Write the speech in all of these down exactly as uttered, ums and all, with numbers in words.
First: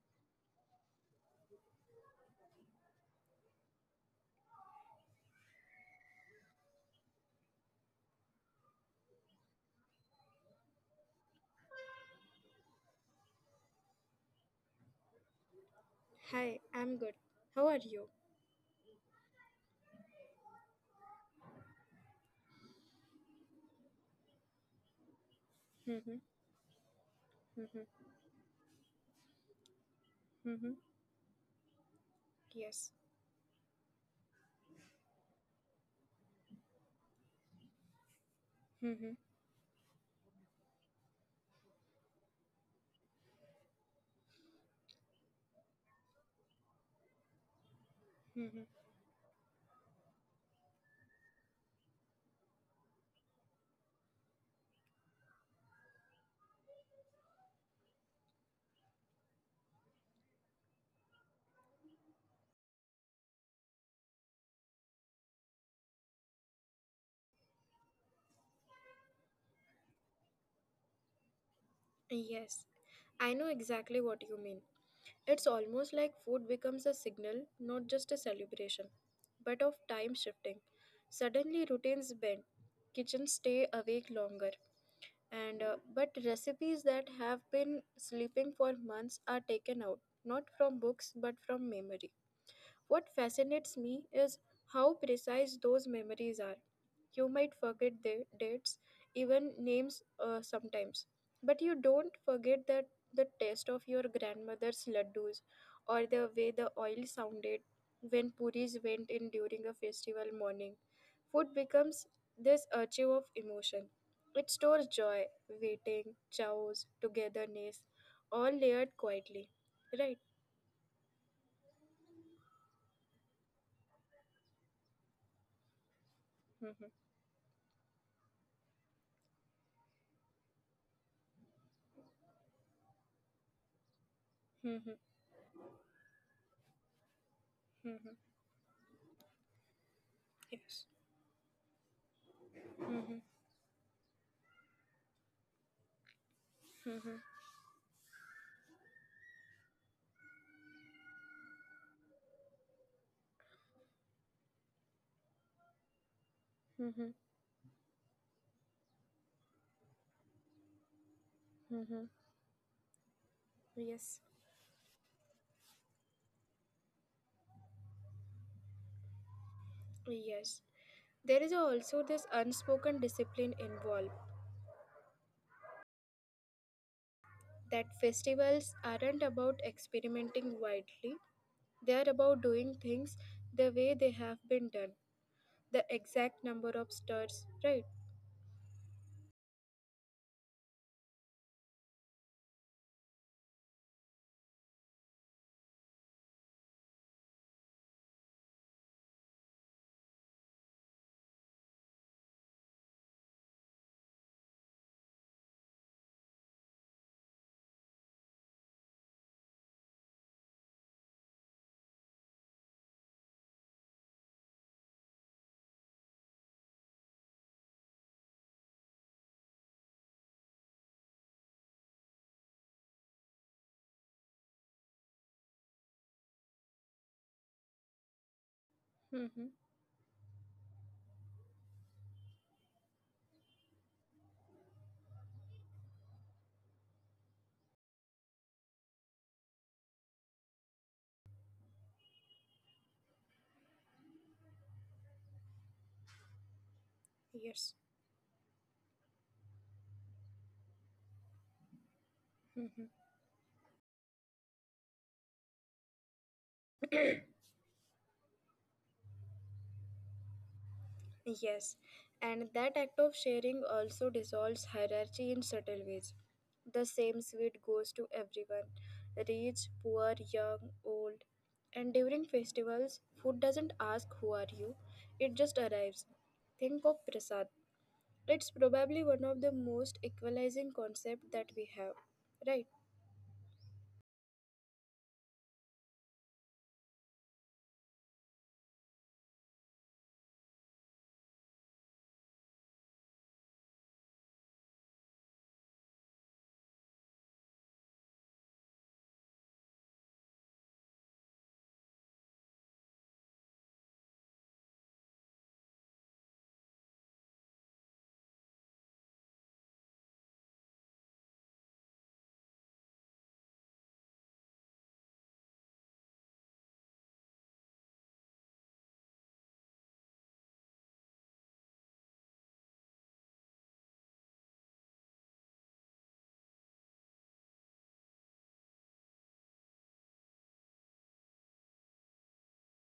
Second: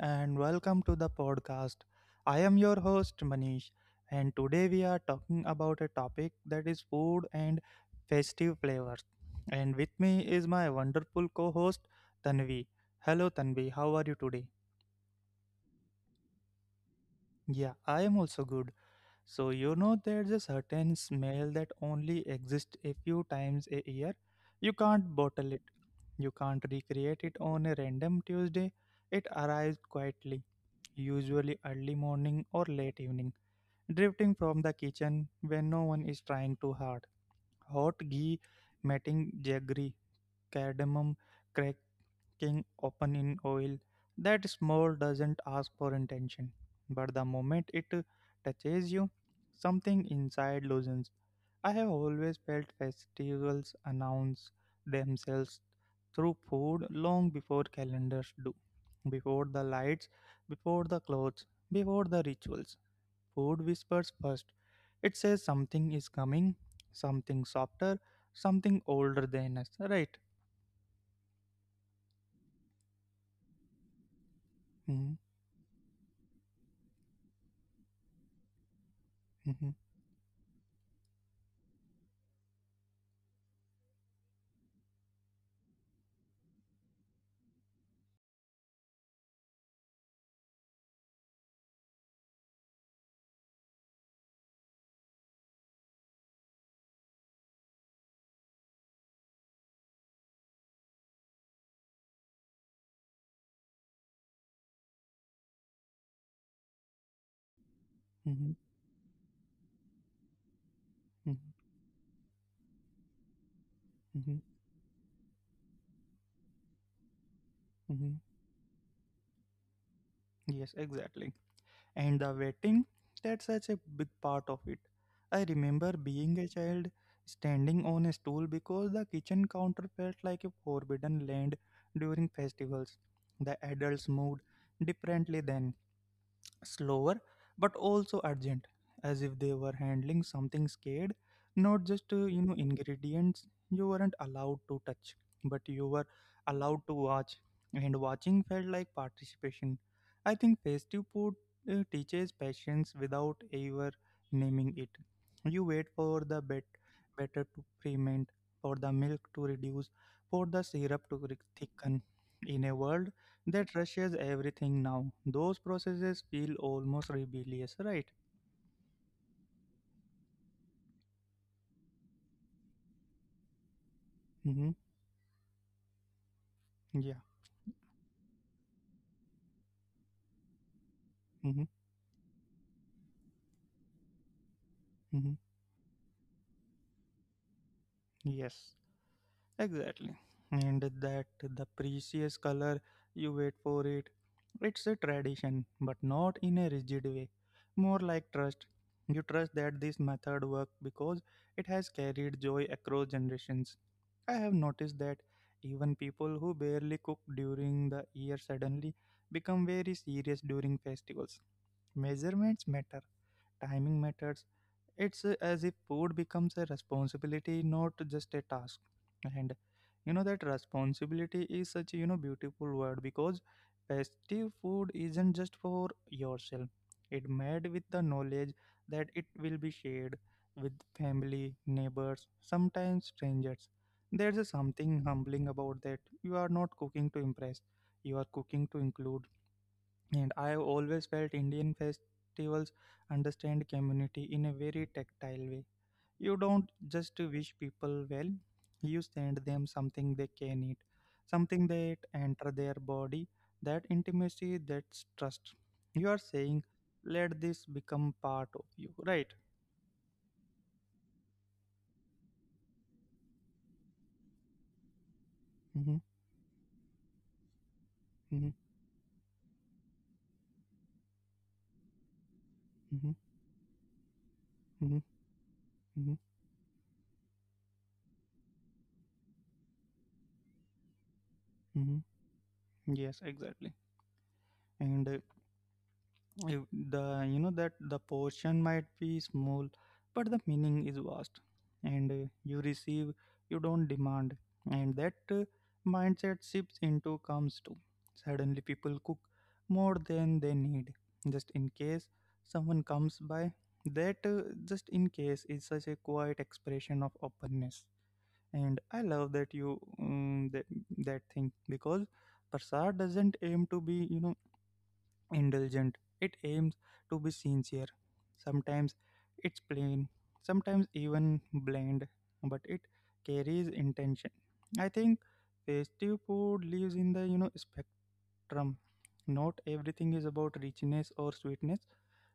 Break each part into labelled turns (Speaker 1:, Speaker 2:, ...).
Speaker 1: and welcome to the podcast. I am your host, Manish, and today we are talking about a topic that is food and festive flavors. And with me is my wonderful co host, Tanvi. Hello, Tanvi, how are you today?
Speaker 2: Hi, I'm good. How
Speaker 1: Yeah,
Speaker 2: are
Speaker 1: I
Speaker 2: you?
Speaker 1: am also good. So, you know, there's a certain smell that only exists a few times a year. You can't bottle it,
Speaker 2: Mm-hmm,
Speaker 1: you can't recreate it on a
Speaker 2: mm-hmm,
Speaker 1: random Tuesday. It arrives quietly,
Speaker 2: mm-hmm.
Speaker 1: usually early morning or
Speaker 2: Yes.
Speaker 1: late evening, drifting from the kitchen when no one is trying too hard. Hot ghee,
Speaker 2: Mm-hmm,
Speaker 1: matting jaggery, cardamom, cracking open in oil. That smell doesn't ask for intention, but the moment it
Speaker 2: mm-hmm.
Speaker 1: touches you, something inside loosens. I have always felt festivals announce themselves through food long before calendars do, before the lights, before the clothes, before the rituals. Food whispers first. It says something is coming, something softer, something older than us, right?
Speaker 2: Yes. I know exactly what you mean.
Speaker 1: Mm-hmm,
Speaker 2: It's almost like food becomes a signal, not just a celebration, but of
Speaker 1: mm-hmm,
Speaker 2: time shifting. Suddenly routines bend, kitchens stay awake longer, and uh, but recipes that have been sleeping for months are taken out, not from books but from memory. What fascinates me is how precise those memories are. You might forget the dates, even names uh, sometimes. But you don't forget that the taste of your grandmother's laddus or the way the oil sounded when puris
Speaker 1: mm-hmm,
Speaker 2: went in during a festival morning. Food
Speaker 1: mm-hmm,
Speaker 2: becomes this archive of emotion. It
Speaker 1: mm-hmm.
Speaker 2: stores joy, waiting, chows, togetherness, all
Speaker 1: Mm-hmm.
Speaker 2: layered quietly. Right?
Speaker 1: Yes, exactly. And the waiting, that's such a big part of it. I remember being
Speaker 2: Mm-hmm.
Speaker 1: a child standing on a stool because the kitchen counter felt like a forbidden land during festivals. The adults moved
Speaker 2: Mm-hmm.
Speaker 1: differently then, slower,
Speaker 2: Mm-hmm.
Speaker 1: but also urgent, as if they were handling
Speaker 2: Yes.
Speaker 1: something scared, not just uh, you know
Speaker 2: Mm-hmm.
Speaker 1: ingredients you weren't allowed to touch, but you were
Speaker 2: Mm-hmm.
Speaker 1: allowed to watch, and watching felt like participation. I think festive food uh, teaches patience without ever naming it. You wait for the
Speaker 2: Mm-hmm.
Speaker 1: bet better to ferment, for the milk to reduce, for the syrup to re-
Speaker 2: Mm-hmm.
Speaker 1: thicken in a world
Speaker 2: Yes.
Speaker 1: that rushes everything now. Those processes feel almost rebellious, right?
Speaker 2: Yes. There is also this unspoken discipline involved
Speaker 1: Mm-hmm. Yeah.
Speaker 2: that festivals aren't about experimenting widely, they
Speaker 1: Mm-hmm.
Speaker 2: are about doing things the way they have been done.
Speaker 1: Mm-hmm.
Speaker 2: The exact number of stars, right?
Speaker 1: Yes. Exactly. And that the precious color, you wait for it. It's a tradition, but not in a rigid way. More like trust. You trust that this method works because it has carried joy across generations. I have noticed that even people who barely cook during the year suddenly become very serious during festivals. Measurements matter, timing matters, it's uh, as if food becomes a responsibility, not just a task. And you know that Responsibility is such a you know beautiful word because festive food isn't just for yourself. It made with the
Speaker 2: Mm-hmm.
Speaker 1: knowledge that it will be shared with family, neighbors, sometimes strangers. There's a something humbling about that. You are not cooking to impress. You are cooking to include, and I have always felt Indian festivals understand community in a very tactile way. You don't
Speaker 2: Yes.
Speaker 1: just wish people well, you send them something they can eat, something that
Speaker 2: Mm-hmm.
Speaker 1: enter their body, that intimacy, that's trust. You are saying, let this become part of you, right?
Speaker 2: Yes. And that act of sharing also dissolves hierarchy in subtle ways.
Speaker 1: Mm-hmm,
Speaker 2: The same sweet goes to everyone,
Speaker 1: mm-hmm,
Speaker 2: rich, poor, young, old. And during festivals, food doesn't
Speaker 1: mm-hmm,
Speaker 2: ask who are you, it just
Speaker 1: mm-hmm,
Speaker 2: arrives.
Speaker 1: mm-hmm.
Speaker 2: Think of prasad. It's probably one of the most equalizing concepts that we have, right?
Speaker 1: Mm-hmm. Yes, exactly. And uh, You- the you know that the portion might be small, but the meaning is vast, and uh, you receive, you don't demand. And that uh, mindset shifts into comes to, suddenly people cook more than they need, just in case someone comes by. That uh, just in case is such a quiet expression of openness, and I love that you um, that, that thing because prasad doesn't aim to be you know indulgent. It aims to be sincere. Sometimes it's plain, sometimes even bland, but it carries intention. I think festive food lives in the you know spectrum. Not everything is about richness or sweetness.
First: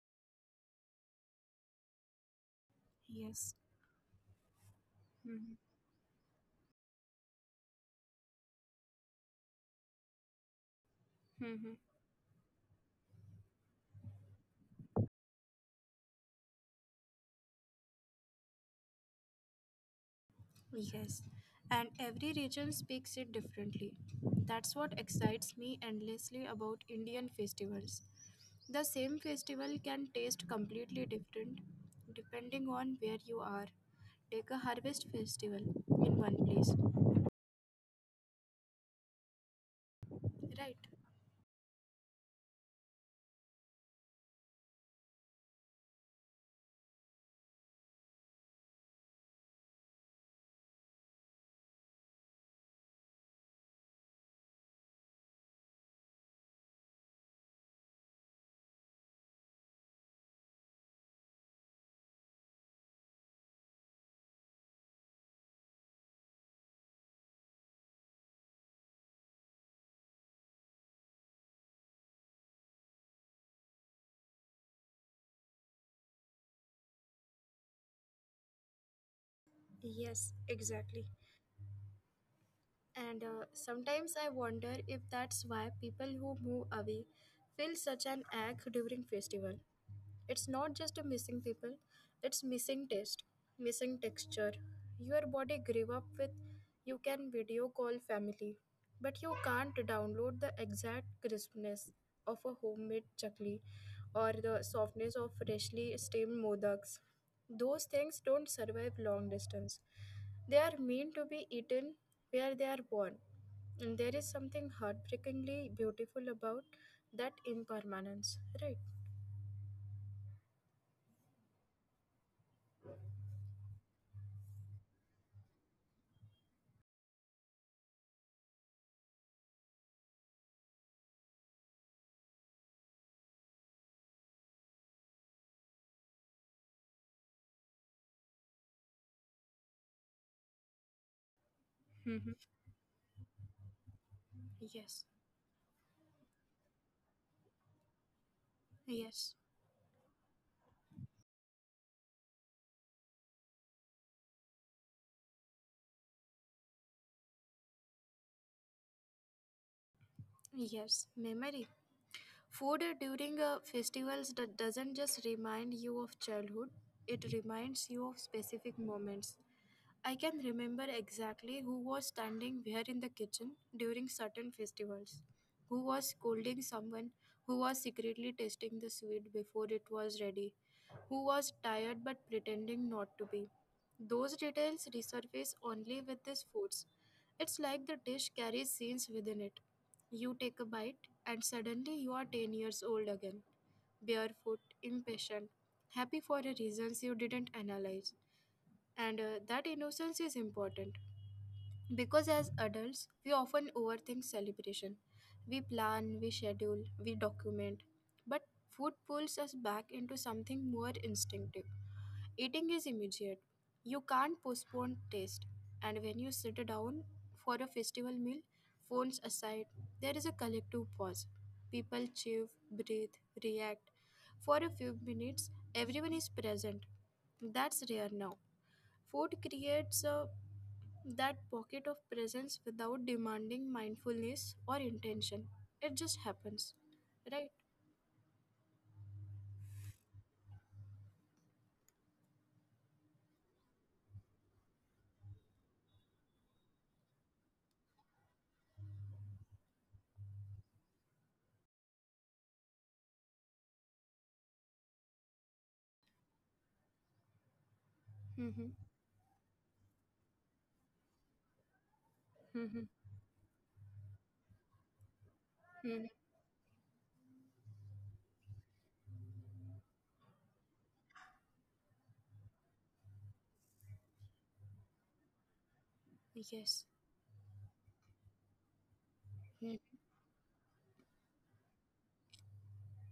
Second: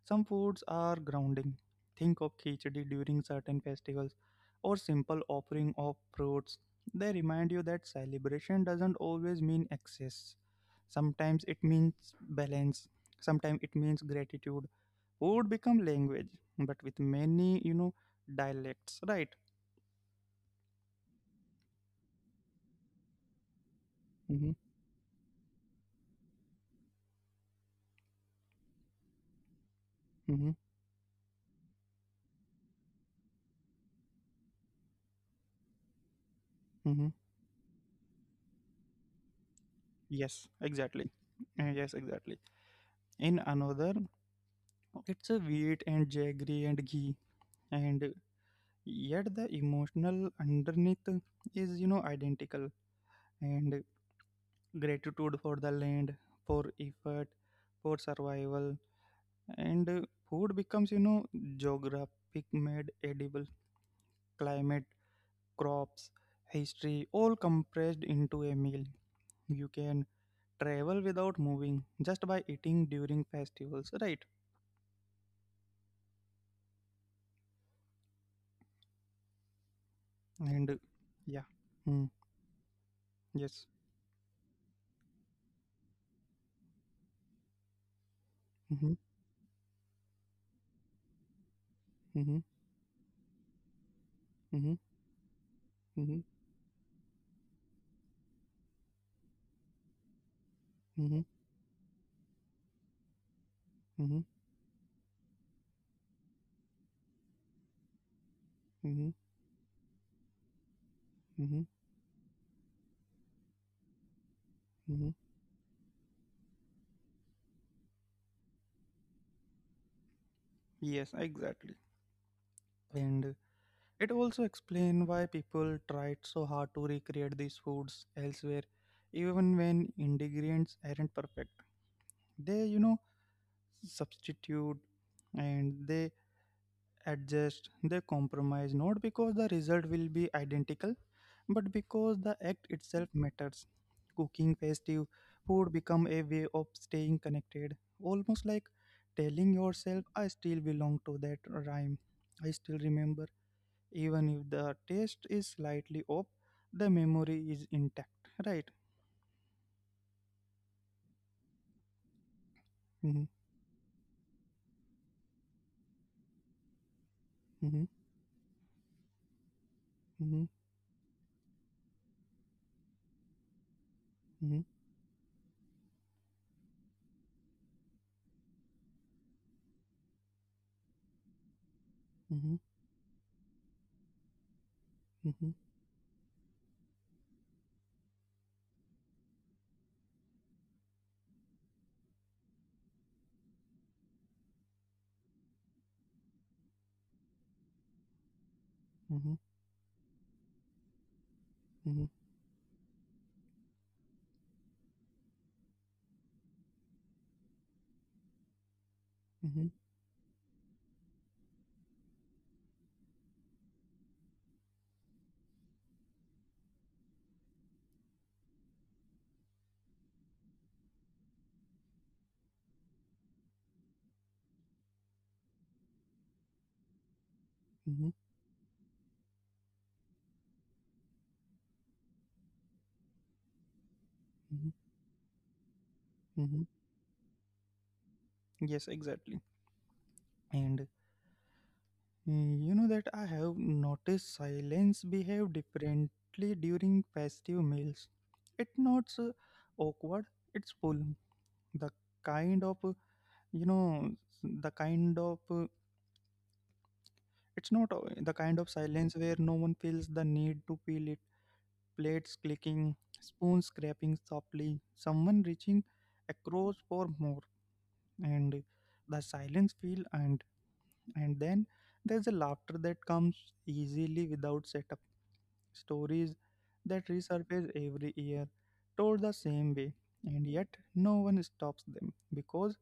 Speaker 1: Some foods are grounding. Think of khichdi during
Speaker 2: Yes.
Speaker 1: certain festivals or simple offering of fruits. They remind you that celebration doesn't always mean excess. Sometimes it
Speaker 2: Mm-hmm.
Speaker 1: means balance. Sometimes it means gratitude. Food become language, but with many, you know, dialects, right?
Speaker 2: Yes, and every region speaks it differently.
Speaker 1: Mm-hmm,
Speaker 2: That's what excites me endlessly about Indian festivals. The same festival can taste
Speaker 1: mm-hmm,
Speaker 2: completely different depending on where you are. Take a harvest festival in one place,
Speaker 1: mm-hmm. Yes,
Speaker 2: right?
Speaker 1: exactly. Uh, Yes, exactly. In another, it's a wheat and jaggery and ghee, and yet the emotional underneath is, you know, identical. And gratitude for the land, for effort, for survival, and uh, food becomes, you know, geographic made edible, climate, crops, history, all compressed into a meal. You can travel without moving just by eating during festivals, right? And uh,
Speaker 2: Yes,
Speaker 1: yeah,
Speaker 2: exactly.
Speaker 1: mm, yes.
Speaker 2: And uh, sometimes I wonder if that's why people who move away feel such an
Speaker 1: Hmm.
Speaker 2: ache during festival. It's not just a missing people,
Speaker 1: Hmm.
Speaker 2: it's missing taste, missing texture. Your body
Speaker 1: Hmm.
Speaker 2: grew up with, you can video call family, but you can't download the
Speaker 1: Mm-hmm,
Speaker 2: exact crispness of a homemade chakli
Speaker 1: mm-hmm,
Speaker 2: or the softness of freshly steamed modaks. Those things don't
Speaker 1: mm-hmm,
Speaker 2: survive long distance. They are meant
Speaker 1: mm-hmm,
Speaker 2: to be eaten where they are born. And there is
Speaker 1: mm-hmm.
Speaker 2: something heartbreakingly beautiful about that impermanence, right?
Speaker 1: Yes, exactly. And it also explains why people tried so hard to recreate these foods elsewhere, even when ingredients aren't perfect. They, you know, substitute, and they adjust, they compromise, not because the result will be identical, but because the act
Speaker 2: Hmm.
Speaker 1: itself matters. Cooking festive
Speaker 2: Yes,
Speaker 1: food become a way of staying connected, almost like telling
Speaker 2: yes,
Speaker 1: yourself, I still belong to that rhyme. I still remember, even if the taste is slightly off, the memory is intact, right?
Speaker 2: yes. Memory. Food
Speaker 1: Mhm,
Speaker 2: during uh, festivals that doesn't just remind you of childhood, it
Speaker 1: mhm,
Speaker 2: reminds you of specific moments.
Speaker 1: mhm,
Speaker 2: I can remember exactly who was standing where in the kitchen during
Speaker 1: mhm,
Speaker 2: certain festivals, who was scolding someone, who was secretly tasting the sweet before it was ready, who was tired
Speaker 1: mhm,
Speaker 2: but pretending not to be. Those details
Speaker 1: mhm,
Speaker 2: resurface only with these foods. It's like the dish carries scenes within it. You take a bite, and suddenly you are ten years old again, barefoot, impatient, happy for the reasons you didn't analyze.
Speaker 1: mhm,
Speaker 2: And uh, that innocence is important.
Speaker 1: mhm,
Speaker 2: Because as adults, we often overthink celebration. We plan, we schedule, we document. But food
Speaker 1: mhm,
Speaker 2: pulls us back into something more instinctive. Eating is immediate. You can't postpone taste. And when you sit down for a festival meal, phones aside, there is a collective pause. People chew, breathe, react. For a few minutes, everyone is present. That's rare now.
Speaker 1: mhm,
Speaker 2: Food creates a that pocket of presence without demanding mindfulness or
Speaker 1: mhm,
Speaker 2: intention. It just happens,
Speaker 1: mhm.
Speaker 2: right?
Speaker 1: Yes, exactly. And mm, you know that I have noticed silence behave differently during festive meals. It's not so awkward, it's full. The kind of, uh, you know, the kind of, uh, it's not uh, the
Speaker 2: Mm-hmm.
Speaker 1: kind of silence where no one feels the need to feel it. Plates
Speaker 2: Mm-hmm.
Speaker 1: clicking, spoons scraping softly, someone
Speaker 2: Hmm.
Speaker 1: reaching across for more. And the silence feel, and and then there's a laughter that comes easily without setup, stories
Speaker 2: Yes.
Speaker 1: that resurface every year, told the
Speaker 2: Mhm.
Speaker 1: same way, and yet no one stops them because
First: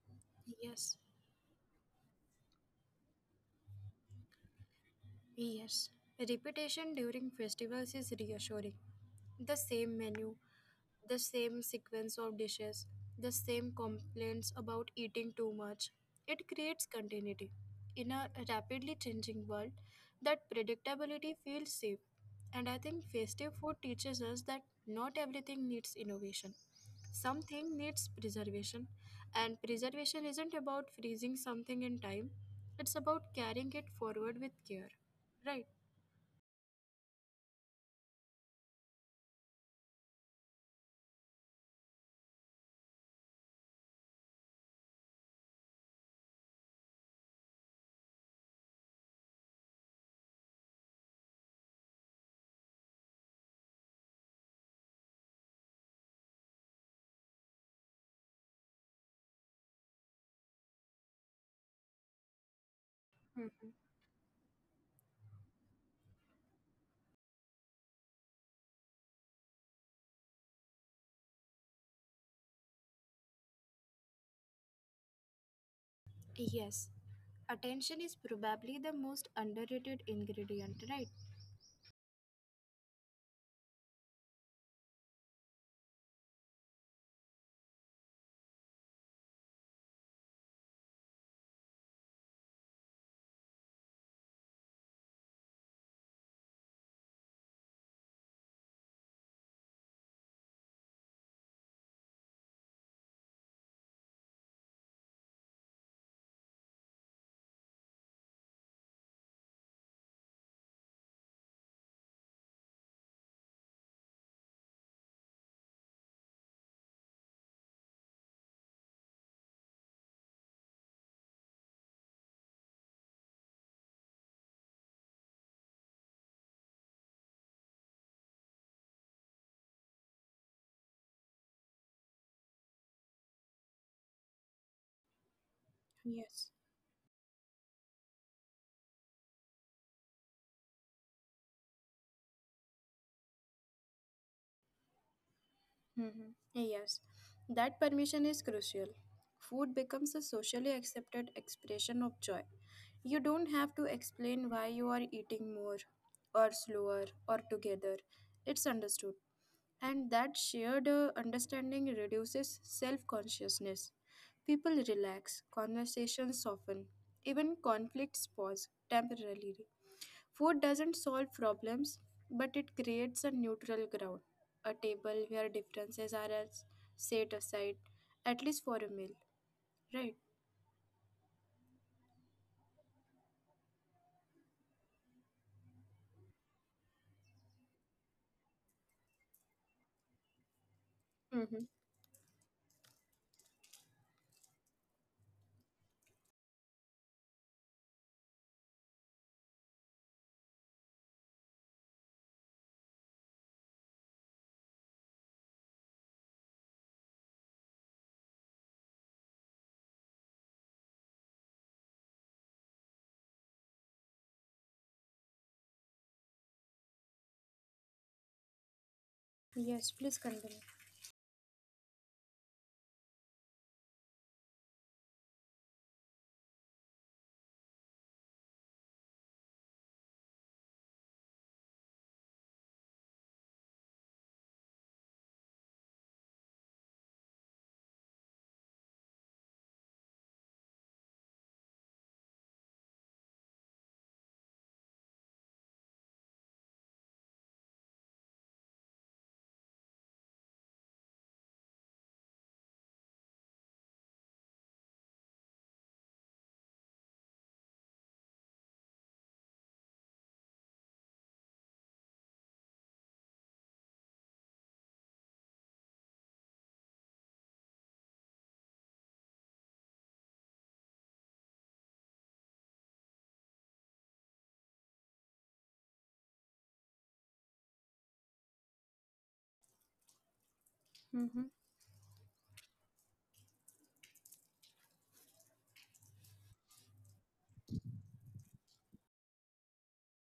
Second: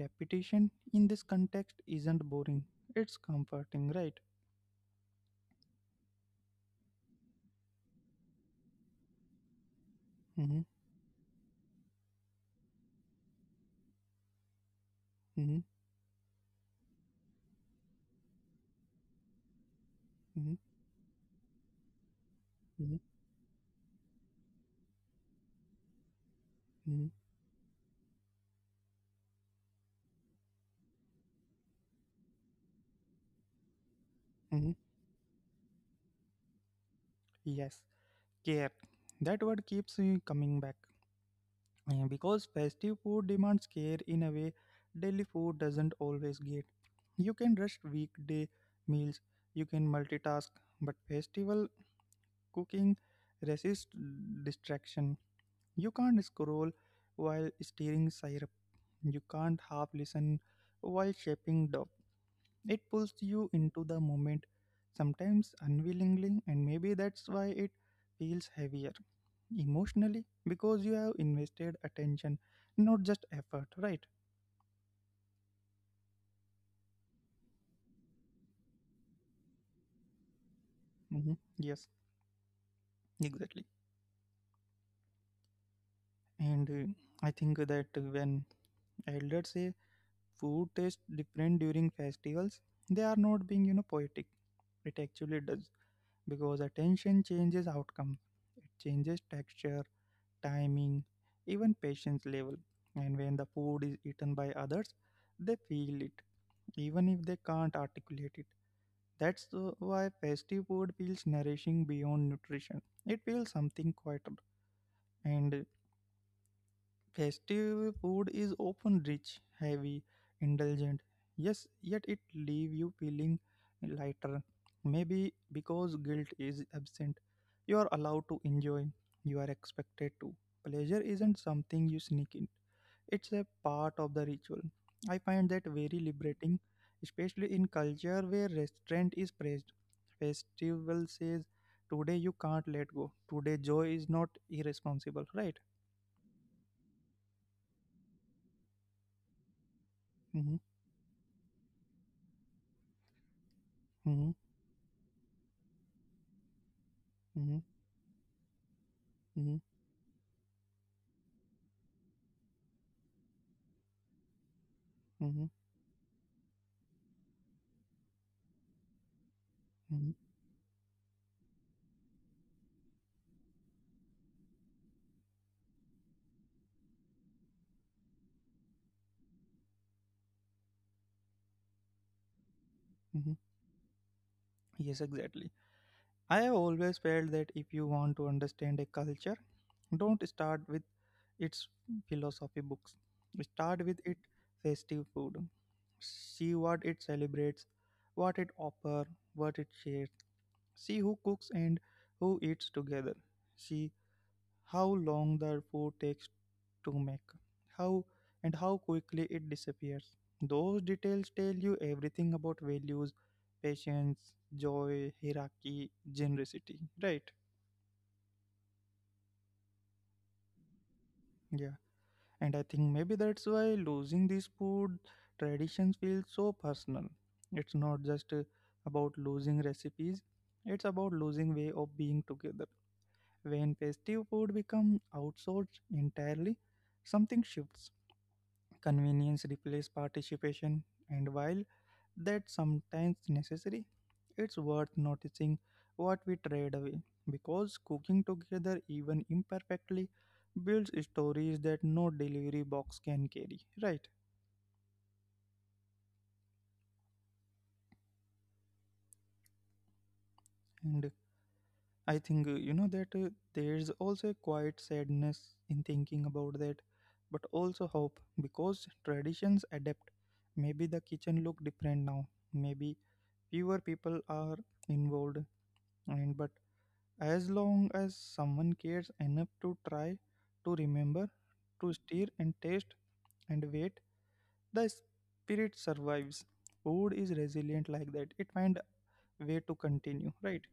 Speaker 1: repetition
Speaker 2: Yes.
Speaker 1: in this context isn't boring, it's comforting, right?
Speaker 2: Yes. Repetition during festivals is reassuring. The same menu,
Speaker 1: Hmm.
Speaker 2: the same sequence of dishes, the same complaints about eating too
Speaker 1: Hmm.
Speaker 2: much. It creates continuity. In a rapidly changing world, that
Speaker 1: Hmm.
Speaker 2: predictability feels safe. And I
Speaker 1: Hmm.
Speaker 2: think festive food teaches us that not everything needs innovation.
Speaker 1: Hmm.
Speaker 2: Something needs preservation. And preservation isn't about freezing something in time, it's about carrying it forward with
Speaker 1: Hmm.
Speaker 2: care. Right?
Speaker 1: Yes, care. That word keeps uh, coming back uh, because festive food demands care in a way daily food doesn't always get. You can rush weekday meals, you can multitask, but festival cooking resists distraction. You can't scroll while stirring syrup. You can't half listen while shaping dough. It pulls you into the moment, sometimes unwillingly, and maybe that's why it feels heavier emotionally because you have invested attention, not just effort, right?
Speaker 2: Yes. Attention is probably the most underrated ingredient, right?
Speaker 1: Hmm. Yes, exactly. And uh, I think that when elders say food tastes different during festivals, they are not being, you know, poetic. It actually does because attention changes outcome. It changes texture, timing, even patience level. And when the food is eaten by others, they feel it, even if they can't articulate it. That's the- why festive food feels nourishing beyond nutrition. It feels something quieter, and uh, festive food is often rich, heavy, indulgent. Yes, yet it leave you feeling lighter. Maybe because guilt is absent. You are allowed to enjoy. You are expected to. Pleasure isn't something you sneak in. It's a part of the ritual. I find that very liberating,
Speaker 2: Yes.
Speaker 1: especially in culture where restraint is praised. Festival says, "Today you can't let go. Today joy is not irresponsible." Right?
Speaker 2: Hmm. Yes, that permission is crucial. Food
Speaker 1: Mm-hmm,
Speaker 2: becomes a socially accepted expression of joy. You
Speaker 1: mm-hmm,
Speaker 2: don't have to explain why you are eating more, or
Speaker 1: mm-hmm.
Speaker 2: slower, or together. It's
Speaker 1: Mhm,
Speaker 2: understood. And that shared uh, understanding reduces self consciousness.
Speaker 1: mhm,
Speaker 2: People relax, conversations soften, even conflicts pause temporarily.
Speaker 1: mhm,
Speaker 2: Food doesn't solve problems, but it creates a neutral ground, a table where differences are as- set aside, at least for a meal, right?
Speaker 1: mhm. Yes, exactly. I have always felt that if you want to understand a culture, don't start with
Speaker 2: Mm-hmm.
Speaker 1: its philosophy books. Start with its festive food. See what it celebrates, what it offers, what it shares. See who cooks and who eats together. See how long the food takes to make, how and how quickly it disappears. Those details tell you everything about values, patience, joy, hierarchy, generosity, right?
Speaker 2: Yes, please continue.
Speaker 1: Yeah, and I think maybe that's why losing these food traditions feels so personal. It's not just uh, about losing recipes, it's about losing way of being together. When festive food become outsourced entirely, something shifts. Convenience replaces participation, and while that's sometimes necessary, it's worth noticing what we trade away because cooking together, even imperfectly, builds stories that no delivery box can carry, right? And I think uh, you know that uh, there's also a quiet sadness in thinking about that, but also hope because traditions adapt. Maybe the kitchen look different now, maybe fewer people are involved, and but as long as someone cares enough to try, to remember,
Speaker 2: Mm-hmm.
Speaker 1: to stir and taste and wait, the spirit survives. Food is resilient like that, it find way to continue, right?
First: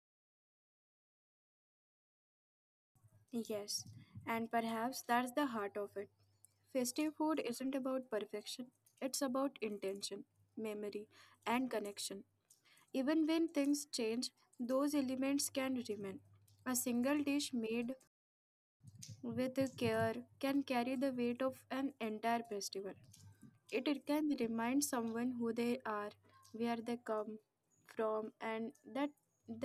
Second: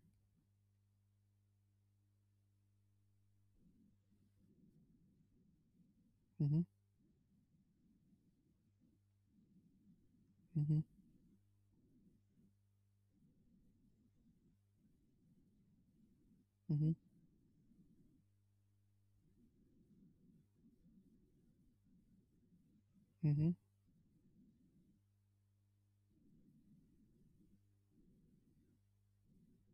Speaker 2: Yes, and perhaps that's the heart of it.
Speaker 1: Mm-hmm,
Speaker 2: Festive food isn't about perfection, it's about intention,
Speaker 1: mm-hmm,
Speaker 2: memory, and connection. Even when things change, those elements can remain. A
Speaker 1: mm-hmm,
Speaker 2: single dish made with care can carry the weight of an entire festival.
Speaker 1: mm-hmm,
Speaker 2: It, it can remind someone who they are, where they come from, and that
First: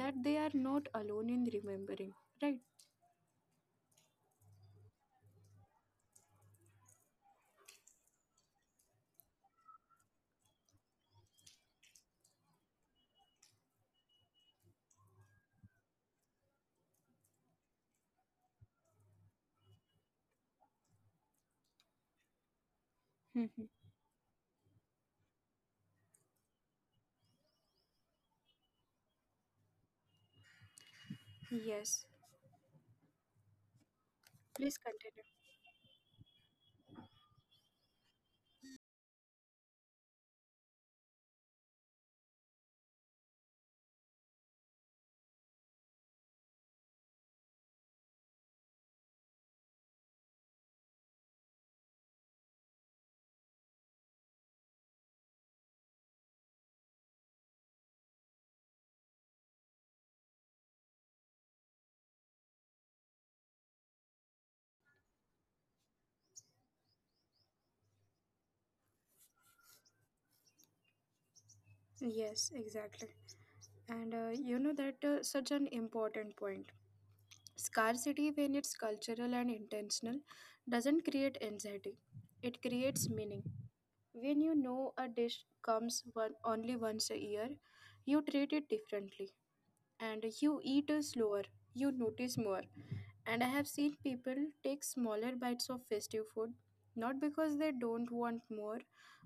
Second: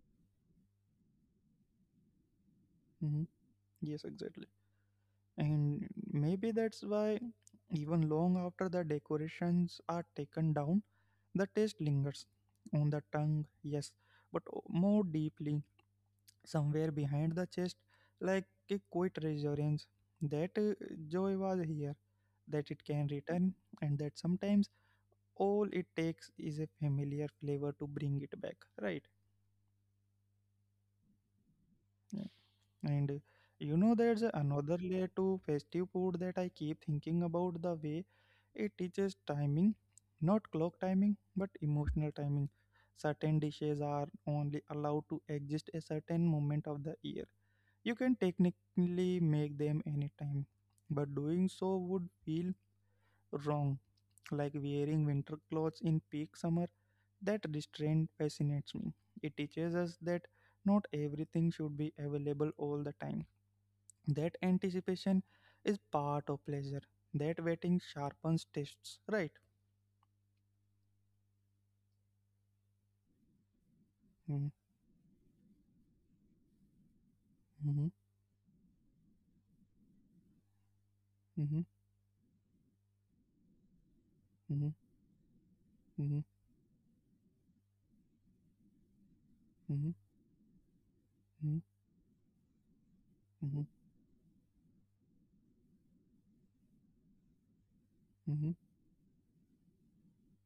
Speaker 2: that they are not alone in remembering. Right?
Speaker 1: mm-hmm. Yes, exactly. And maybe that's why, even long after the decorations are taken down, the taste lingers on the tongue, yes, but o- more deeply, somewhere behind the chest, like a quiet reassurance that uh, joy was here, that it can return,
Speaker 2: Mhm.
Speaker 1: and that sometimes all it takes is a familiar flavor to bring it back, right?
Speaker 2: Yes.
Speaker 1: And you know, there's another layer
Speaker 2: Please
Speaker 1: to
Speaker 2: continue.
Speaker 1: festive food that I keep thinking about, the way it teaches timing, not clock timing, but emotional timing. Certain dishes are only allowed to exist a certain moment of the year. You can technically make them anytime, but doing so would feel wrong, like wearing winter clothes in peak summer. That restraint fascinates me. It teaches us that not everything should be available all the time, that anticipation is part of pleasure, that waiting sharpens tastes, right?
Speaker 2: Yes, exactly.
Speaker 1: Mm-hmm.
Speaker 2: And uh, you know that uh, such an important point.
Speaker 1: Hmm.
Speaker 2: Scarcity, when it's cultural and intentional,
Speaker 1: Hmm.
Speaker 2: doesn't create anxiety. It creates meaning.
Speaker 1: Hmm.
Speaker 2: When you know a dish
Speaker 1: Hmm.
Speaker 2: comes one, only once a year, you treat it
Speaker 1: Hmm.
Speaker 2: differently and you
Speaker 1: Hmm.
Speaker 2: eat slower, you notice more. And I have seen people take smaller bites of festive food not
Speaker 1: Hmm.
Speaker 2: because they don't want more,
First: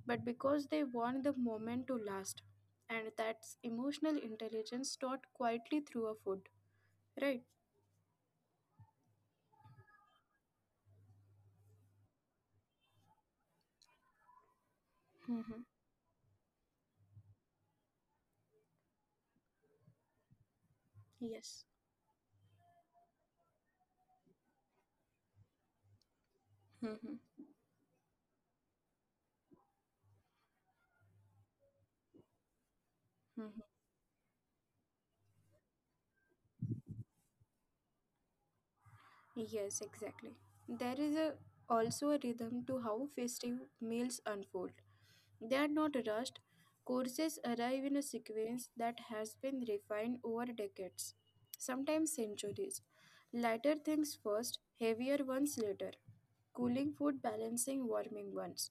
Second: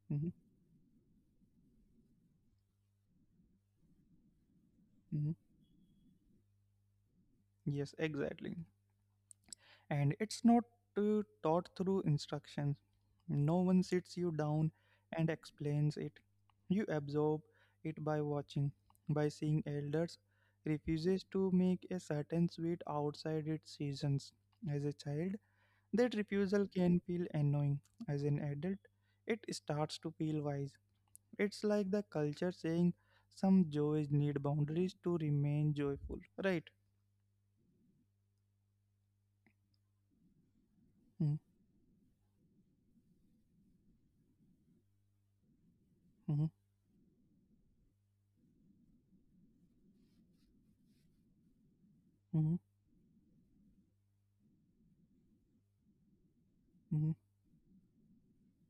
Speaker 2: but
Speaker 1: Hmm.
Speaker 2: because they want the moment to last. And that's emotional intelligence taught
Speaker 1: Hmm.
Speaker 2: quietly through a food, right?
Speaker 1: Yes, exactly. And it's not uh, taught through instructions. No one sits you down and
Speaker 2: Mm-hmm.
Speaker 1: explains it. You absorb it by watching, by seeing elders refuses to
Speaker 2: Yes.
Speaker 1: make a certain sweet outside its seasons. As a child, that refusal can feel
Speaker 2: Mm-hmm.
Speaker 1: annoying. As an adult, it starts to feel wise. It's like the culture saying some joys need boundaries to remain joyful, right?
Speaker 2: Yes, exactly. There is a,
Speaker 1: Mm,
Speaker 2: Also a rhythm to how festive meals unfold. They are not rushed.
Speaker 1: mhm,
Speaker 2: Courses arrive in a sequence that has been refined over decades, sometimes
Speaker 1: mhm,
Speaker 2: centuries. Lighter things first, heavier ones later. Cooling
Speaker 1: mhm,
Speaker 2: food balancing warming ones.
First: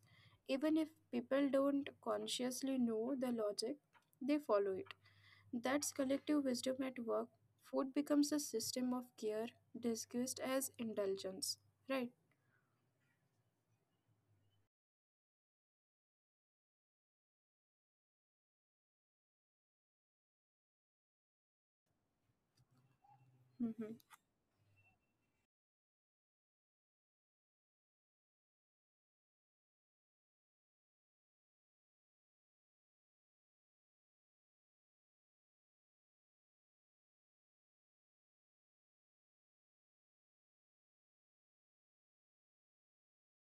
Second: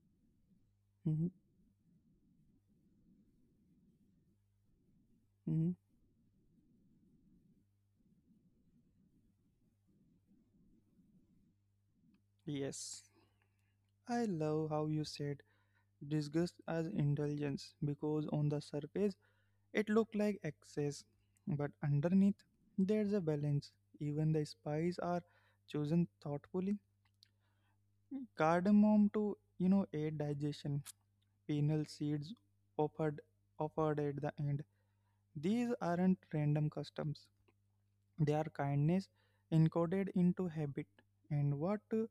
Speaker 2: Even if
Speaker 1: mhm,
Speaker 2: people don't consciously know the logic, they follow it.
Speaker 1: mhm.
Speaker 2: That's collective wisdom at work. Food becomes a system of care disguised as indulgence, right?
Speaker 1: Yes, I love how you said disgust as indulgence because on the surface it looked like excess, but underneath there's a
Speaker 2: Mm-hmm.
Speaker 1: balance. Even the spices are chosen thoughtfully. Cardamom to you know aid digestion penal seeds offered offered at the end. These aren't random customs. They are kindness encoded into habit. And what uh,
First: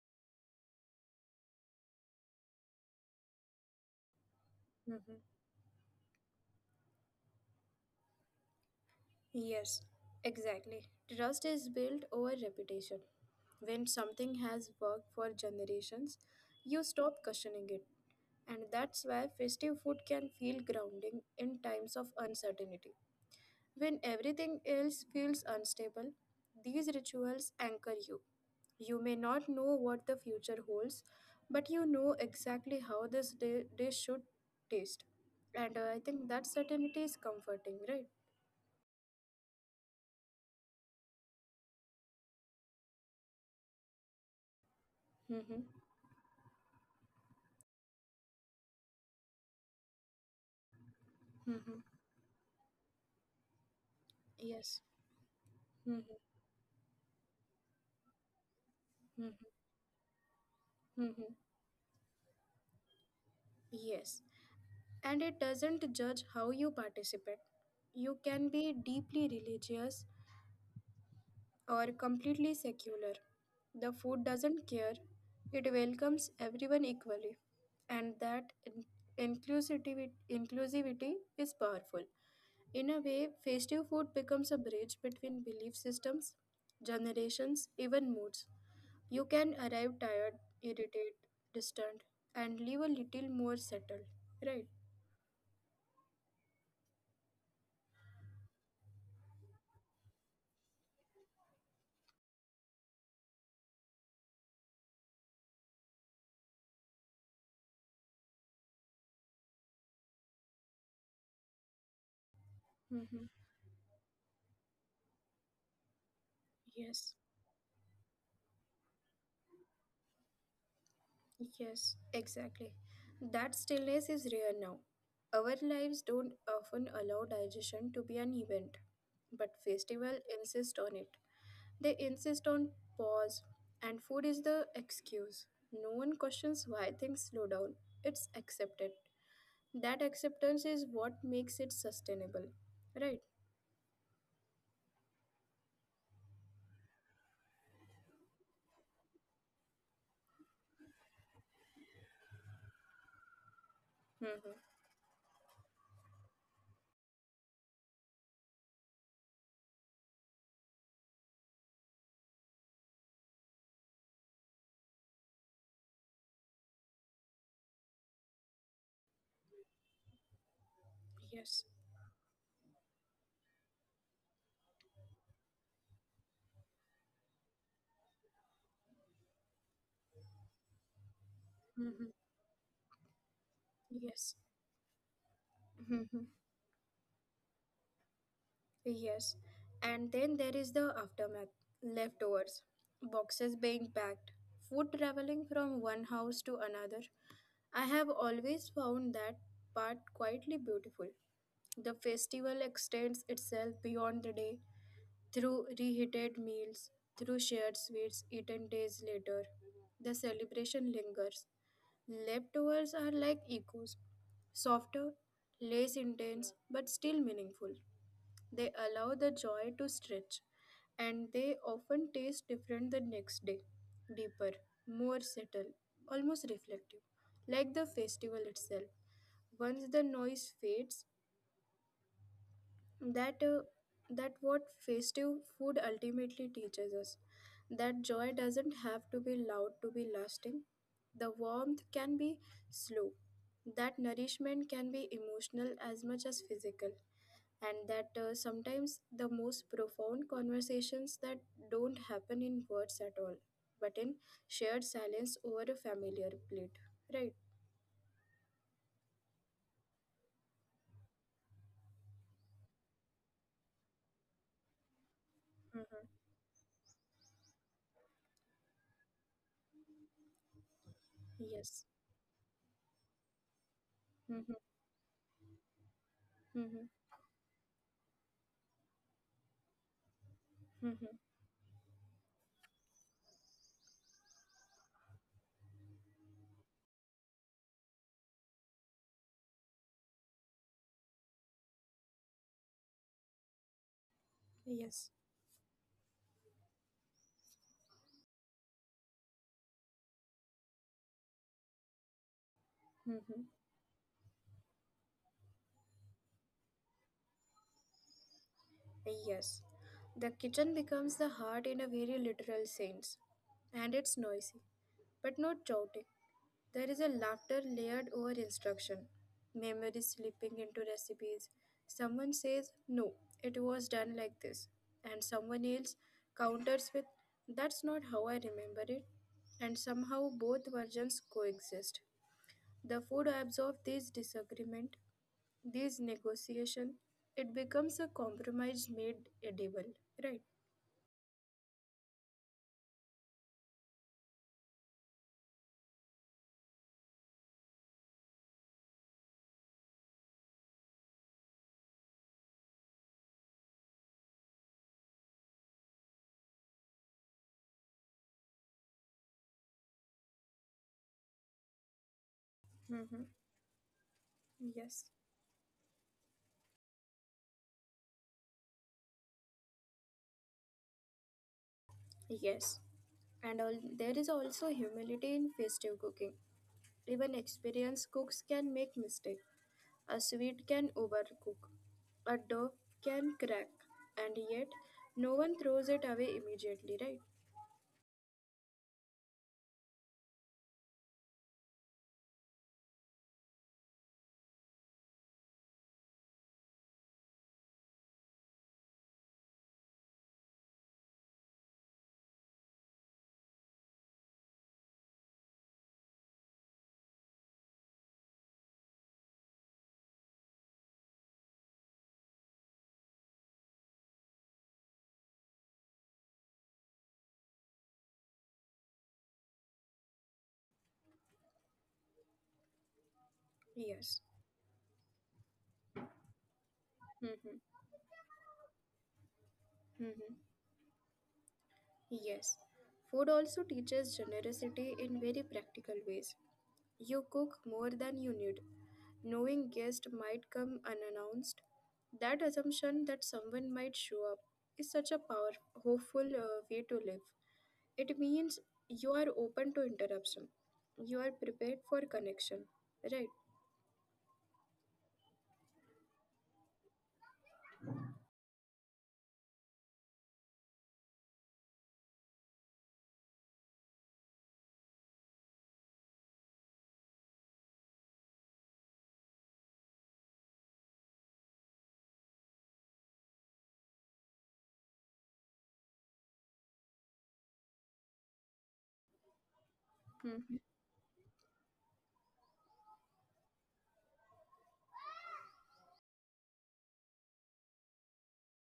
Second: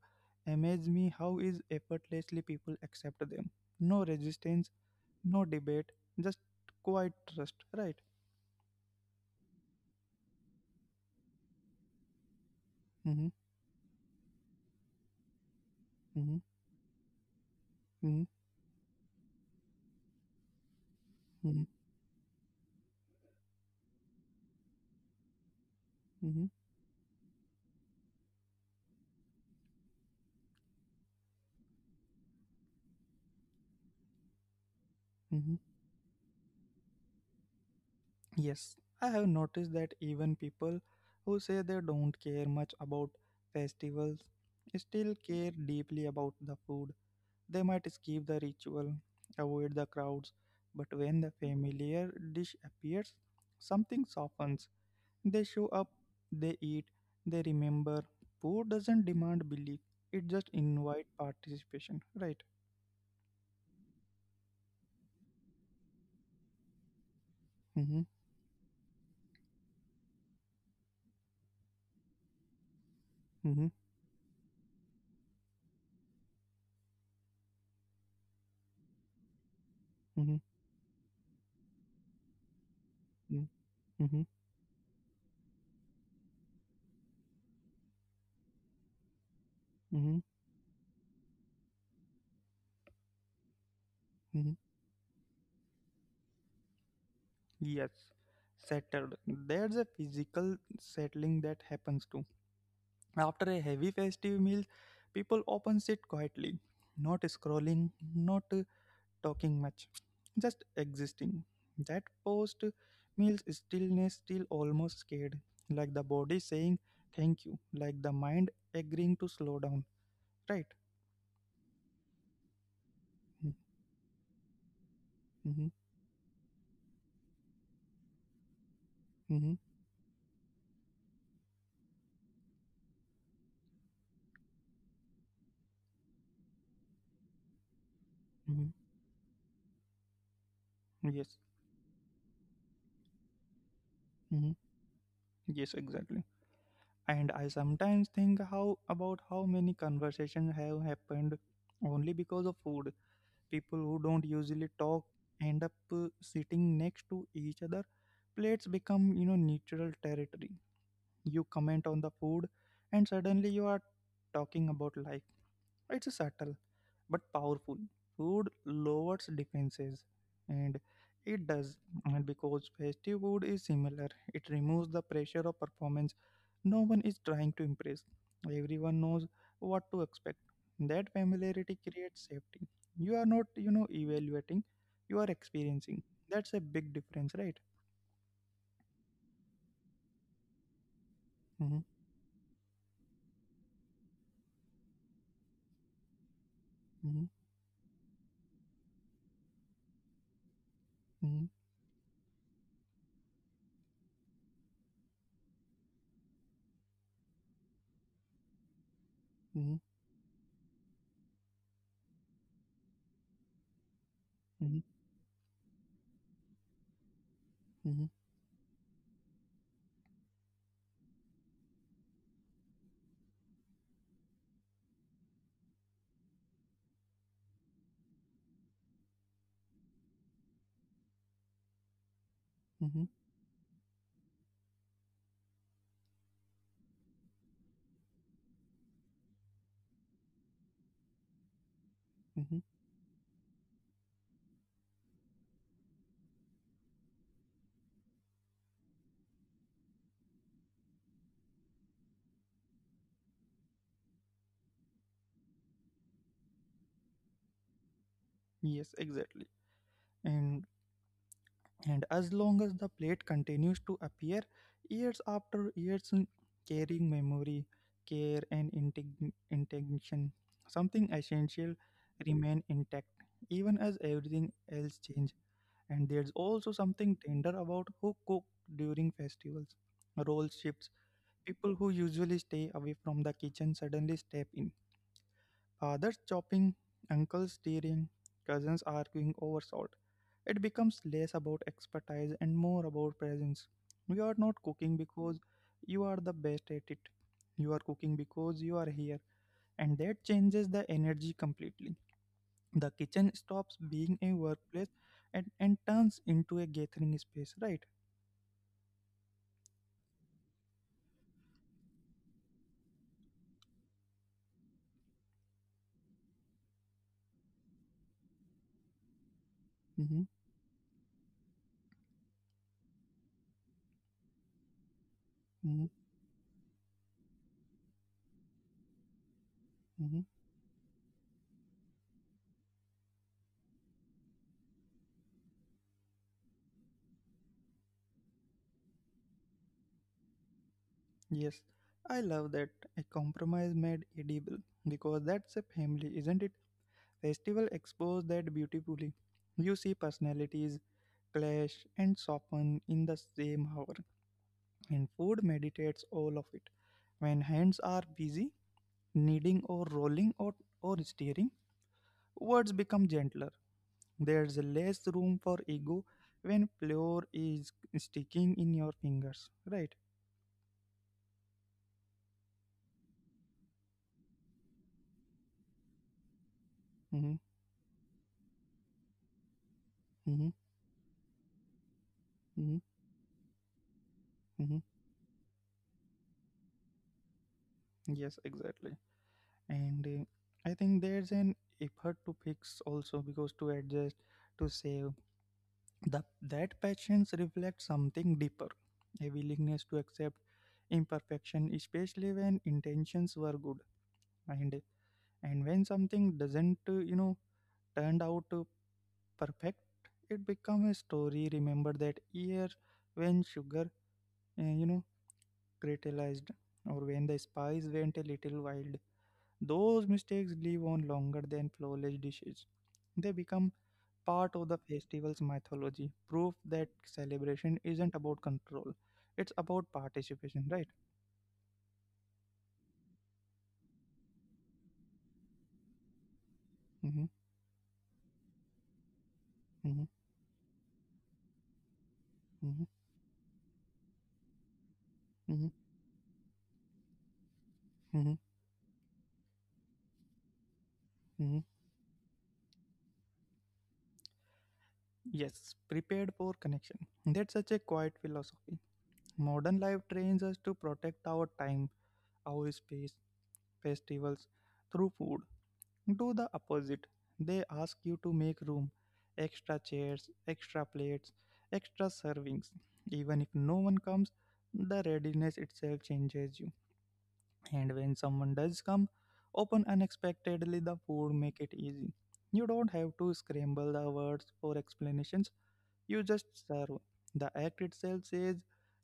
Speaker 1: amazes me how is effortlessly people accept them. No resistance,
Speaker 2: Mm-hmm.
Speaker 1: no debate, just quiet trust, right?
Speaker 2: Yes, exactly. Trust is built over reputation.
Speaker 1: Mm-hmm,
Speaker 2: When something has worked for generations,
Speaker 1: mm-hmm,
Speaker 2: you stop questioning it.
Speaker 1: mm-hmm,
Speaker 2: And that's why festive food can feel grounding in times
Speaker 1: mm-hmm,
Speaker 2: of uncertainty. When everything else feels unstable,
Speaker 1: mm-hmm,
Speaker 2: these rituals anchor you. You may not know what the future holds, but you know exactly how this day, day should taste. And
Speaker 1: mm-hmm.
Speaker 2: uh, I think that certainty is comforting, right?
Speaker 1: Yes, I have noticed that even people who say they don't care much about festivals still
Speaker 2: Mm-hmm.
Speaker 1: care deeply about the food They might skip the ritual, avoid the crowds, but when the
Speaker 2: Mm-hmm.
Speaker 1: familiar dish appears, something softens.
Speaker 2: Yes.
Speaker 1: They show up,
Speaker 2: Mm-hmm.
Speaker 1: they eat, they remember. Poor doesn't
Speaker 2: Mm-hmm.
Speaker 1: demand belief, it just invite
Speaker 2: Mm-hmm.
Speaker 1: participation, right?
Speaker 2: Yes. And it doesn't judge how you participate.
Speaker 1: Mm-hmm,
Speaker 2: You can be deeply religious or completely secular.
Speaker 1: mm-hmm,
Speaker 2: The food doesn't care, it welcomes everyone equally. And that in- inclusivity,
Speaker 1: mm-hmm,
Speaker 2: inclusivity is powerful. In a way,
Speaker 1: mm-hmm,
Speaker 2: festive food
Speaker 1: mm-hmm,
Speaker 2: becomes a bridge between belief systems, generations, even moods. You can arrive tired,
Speaker 1: mm-hmm,
Speaker 2: irritated, distant, and
Speaker 1: mm-hmm.
Speaker 2: leave a little more settled, right?
Speaker 1: Yes, settled. There's a physical settling that happens too. After a heavy festive meal, people often sit quietly, not scrolling, not talking much, just existing. That post meals stillness still almost scared,
Speaker 2: Mm-hmm.
Speaker 1: like the body saying thank you, like the mind agreeing to
Speaker 2: Yes,
Speaker 1: slow down, right? Mm-hmm,
Speaker 2: yes, exactly.
Speaker 1: mm-hmm,
Speaker 2: That stillness is rare now. Our lives don't often allow
Speaker 1: mm-hmm.
Speaker 2: digestion to be an event. But festival insist on it. They insist on pause and food is the excuse. No one questions why things slow down.
Speaker 1: mm-hmm.
Speaker 2: It's accepted. That acceptance is
Speaker 1: Yes,
Speaker 2: what makes it sustainable. Right?
Speaker 1: mm-hmm. yes, exactly. And I sometimes think how about how many conversations have happened only because of food. People who don't usually
Speaker 2: Mm-hmm.
Speaker 1: talk end up uh, sitting next to each other, plates become you know neutral territory, you comment on the food and suddenly you are talking about life. It's subtle but powerful. Food lowers defenses, and it
Speaker 2: Yes.
Speaker 1: does, and because festive food is similar, it removes the pressure of performance. No one is trying to impress, everyone knows what to expect. That familiarity
Speaker 2: Mm-hmm.
Speaker 1: creates safety. You are not you know
Speaker 2: Yes.
Speaker 1: evaluating, you are
Speaker 2: Mhm.
Speaker 1: experiencing. That's a big difference, right?
Speaker 2: Yes. And then there is the aftermath
Speaker 1: mm-hmm,
Speaker 2: leftovers, boxes being packed, food traveling from one house to another.
Speaker 1: mm-hmm,
Speaker 2: I have always found that part quietly beautiful. The festival extends itself beyond the day through reheated meals, through shared sweets eaten days later.
Speaker 1: mm-hmm,
Speaker 2: The celebration lingers. Leftovers are like echoes, softer,
Speaker 1: mm-hmm,
Speaker 2: less intense, but still meaningful.
Speaker 1: mm-hmm,
Speaker 2: They allow the joy to stretch, and they often taste different the next day, deeper, more subtle, almost reflective, like the festival itself. Once the noise fades,
Speaker 1: mm-hmm.
Speaker 2: that uh, that what festive food ultimately teaches us, that joy doesn't have to be loud to be lasting, the warmth can be
Speaker 1: mm-hmm.
Speaker 2: slow, that nourishment can be emotional as much as physical, and that uh, sometimes the most profound conversations that don't happen in words at all, but in shared silence over a familiar plate, right?
Speaker 1: Yes, exactly. And and as long as the plate continues to appear years after years, mm,
Speaker 2: Mm-hmm.
Speaker 1: carrying memory, care, and integ- intention, something essential
Speaker 2: Yes.
Speaker 1: remain intact even as everything
Speaker 2: Mm-hmm.
Speaker 1: else change. And there's also something
Speaker 2: Mm-hmm.
Speaker 1: tender about who cook during festivals. Role shifts.
Speaker 2: Mm-hmm.
Speaker 1: People who usually stay away from the kitchen suddenly step in. Fathers chopping, uncles stirring, cousins arguing over salt. It becomes less about expertise and more about presence. You are not cooking because
Speaker 2: Yes.
Speaker 1: you are the best at it. You are cooking because you are here, and that changes the energy completely. The kitchen stops
Speaker 2: Mm-hmm.
Speaker 1: being a workplace and, and turns into a gathering space, right?
Speaker 2: Yes, the kitchen becomes the heart in a very literal sense, and it's noisy, but not chaotic. There is a laughter layered over instruction,
Speaker 1: Mm-hmm,
Speaker 2: memory slipping into recipes. Someone says, "No, it was done like this," and
Speaker 1: mm-hmm,
Speaker 2: someone else counters with, "That's not how I remember it," and
Speaker 1: mm-hmm.
Speaker 2: somehow both versions coexist. The food absorbs this disagreement, these negotiation, it becomes a compromise made edible, right?
Speaker 1: Yes, I love that. A compromise made edible, because that's a family, isn't it? Festival exposed that beautifully. You see personalities clash and soften in the same hour, and food meditates all of it. When hands are busy, kneading or rolling or, or steering, words become gentler.
Speaker 2: Mm-hmm.
Speaker 1: There's less room
Speaker 2: Yes.
Speaker 1: for ego when flour is sticking in your fingers, right?
Speaker 2: Yes. And all, there is also humility in festive cooking.
Speaker 1: Mm-hmm,
Speaker 2: Even experienced cooks can make mistake.
Speaker 1: mm-hmm,
Speaker 2: A sweet can overcook. A
Speaker 1: mm-hmm,
Speaker 2: dough can crack. And
Speaker 1: mm-hmm.
Speaker 2: yet, no one throws it away immediately, right?
Speaker 1: Yes, exactly. And uh, I think there's an effort to fix also because to adjust, to save, The, that patience reflects something deeper, a willingness to accept imperfection, especially when intentions were good. And, and when something doesn't, uh, you know, turned out uh, perfect, it becomes a story. Remember that year when sugar, uh, you know, crystallized, or when the spice went a little wild. Those mistakes live on longer than flawless dishes. They become
Speaker 2: Yes.
Speaker 1: part of the festival's mythology, proof that celebration
Speaker 2: Mm-hmm.
Speaker 1: isn't about control, it's about
Speaker 2: Mm-hmm.
Speaker 1: participation, right?
Speaker 2: Yes, food also teaches generosity in very practical ways.
Speaker 1: hmm
Speaker 2: You cook more than you need, knowing
Speaker 1: hmm
Speaker 2: guests might come unannounced. That
Speaker 1: hmm
Speaker 2: assumption that someone might show up is such a
Speaker 1: hmm
Speaker 2: power hopeful uh, way to live.
Speaker 1: hmm
Speaker 2: It means you are open to interruption.
Speaker 1: hmm
Speaker 2: You are prepared for connection, right?
Speaker 1: Yes, prepared for connection. That's such a quiet philosophy. Modern life trains us to protect our time, our space. Festivals through food do the opposite. They ask you to make room, extra chairs, extra plates, extra servings. Even if no one comes, the readiness itself changes you. And when someone does come, open unexpectedly, the
Speaker 2: Hmm.
Speaker 1: food make it easy. You don't have to scramble the words for explanations. You just serve. The act itself says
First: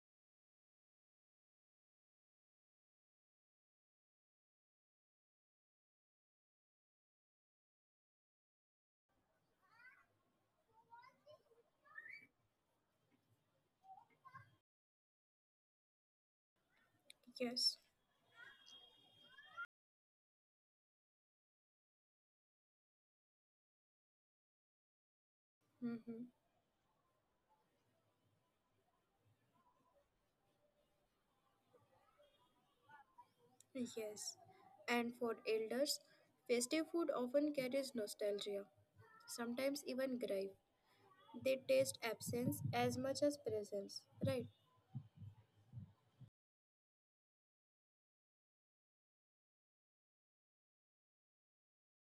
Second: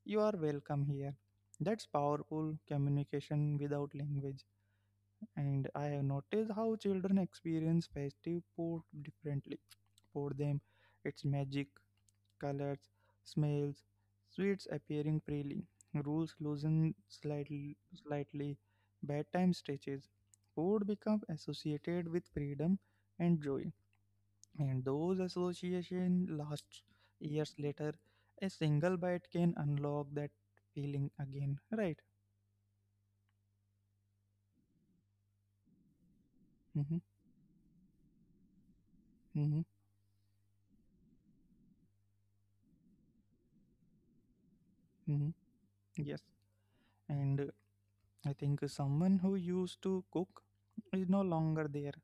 Speaker 1: you are welcome here. That's powerful communication without language. And I have noticed how children experience festive food differently. For them, it's magic: colors, smells, sweets appearing freely, rules loosen slightly,
Speaker 2: Yes.
Speaker 1: slightly, bedtime stretches. Food becomes associated with freedom and joy, and those associations last years later. A single bite can unlock that feeling again, right?
Speaker 2: Yes. And for elders, festive
Speaker 1: Mm-hmm,
Speaker 2: food often carries nostalgia,
Speaker 1: mm-hmm,
Speaker 2: sometimes even grief. They taste absence as much as presence, right?
Speaker 1: mm-hmm. Yes, and uh, I think someone who used to cook is no longer there,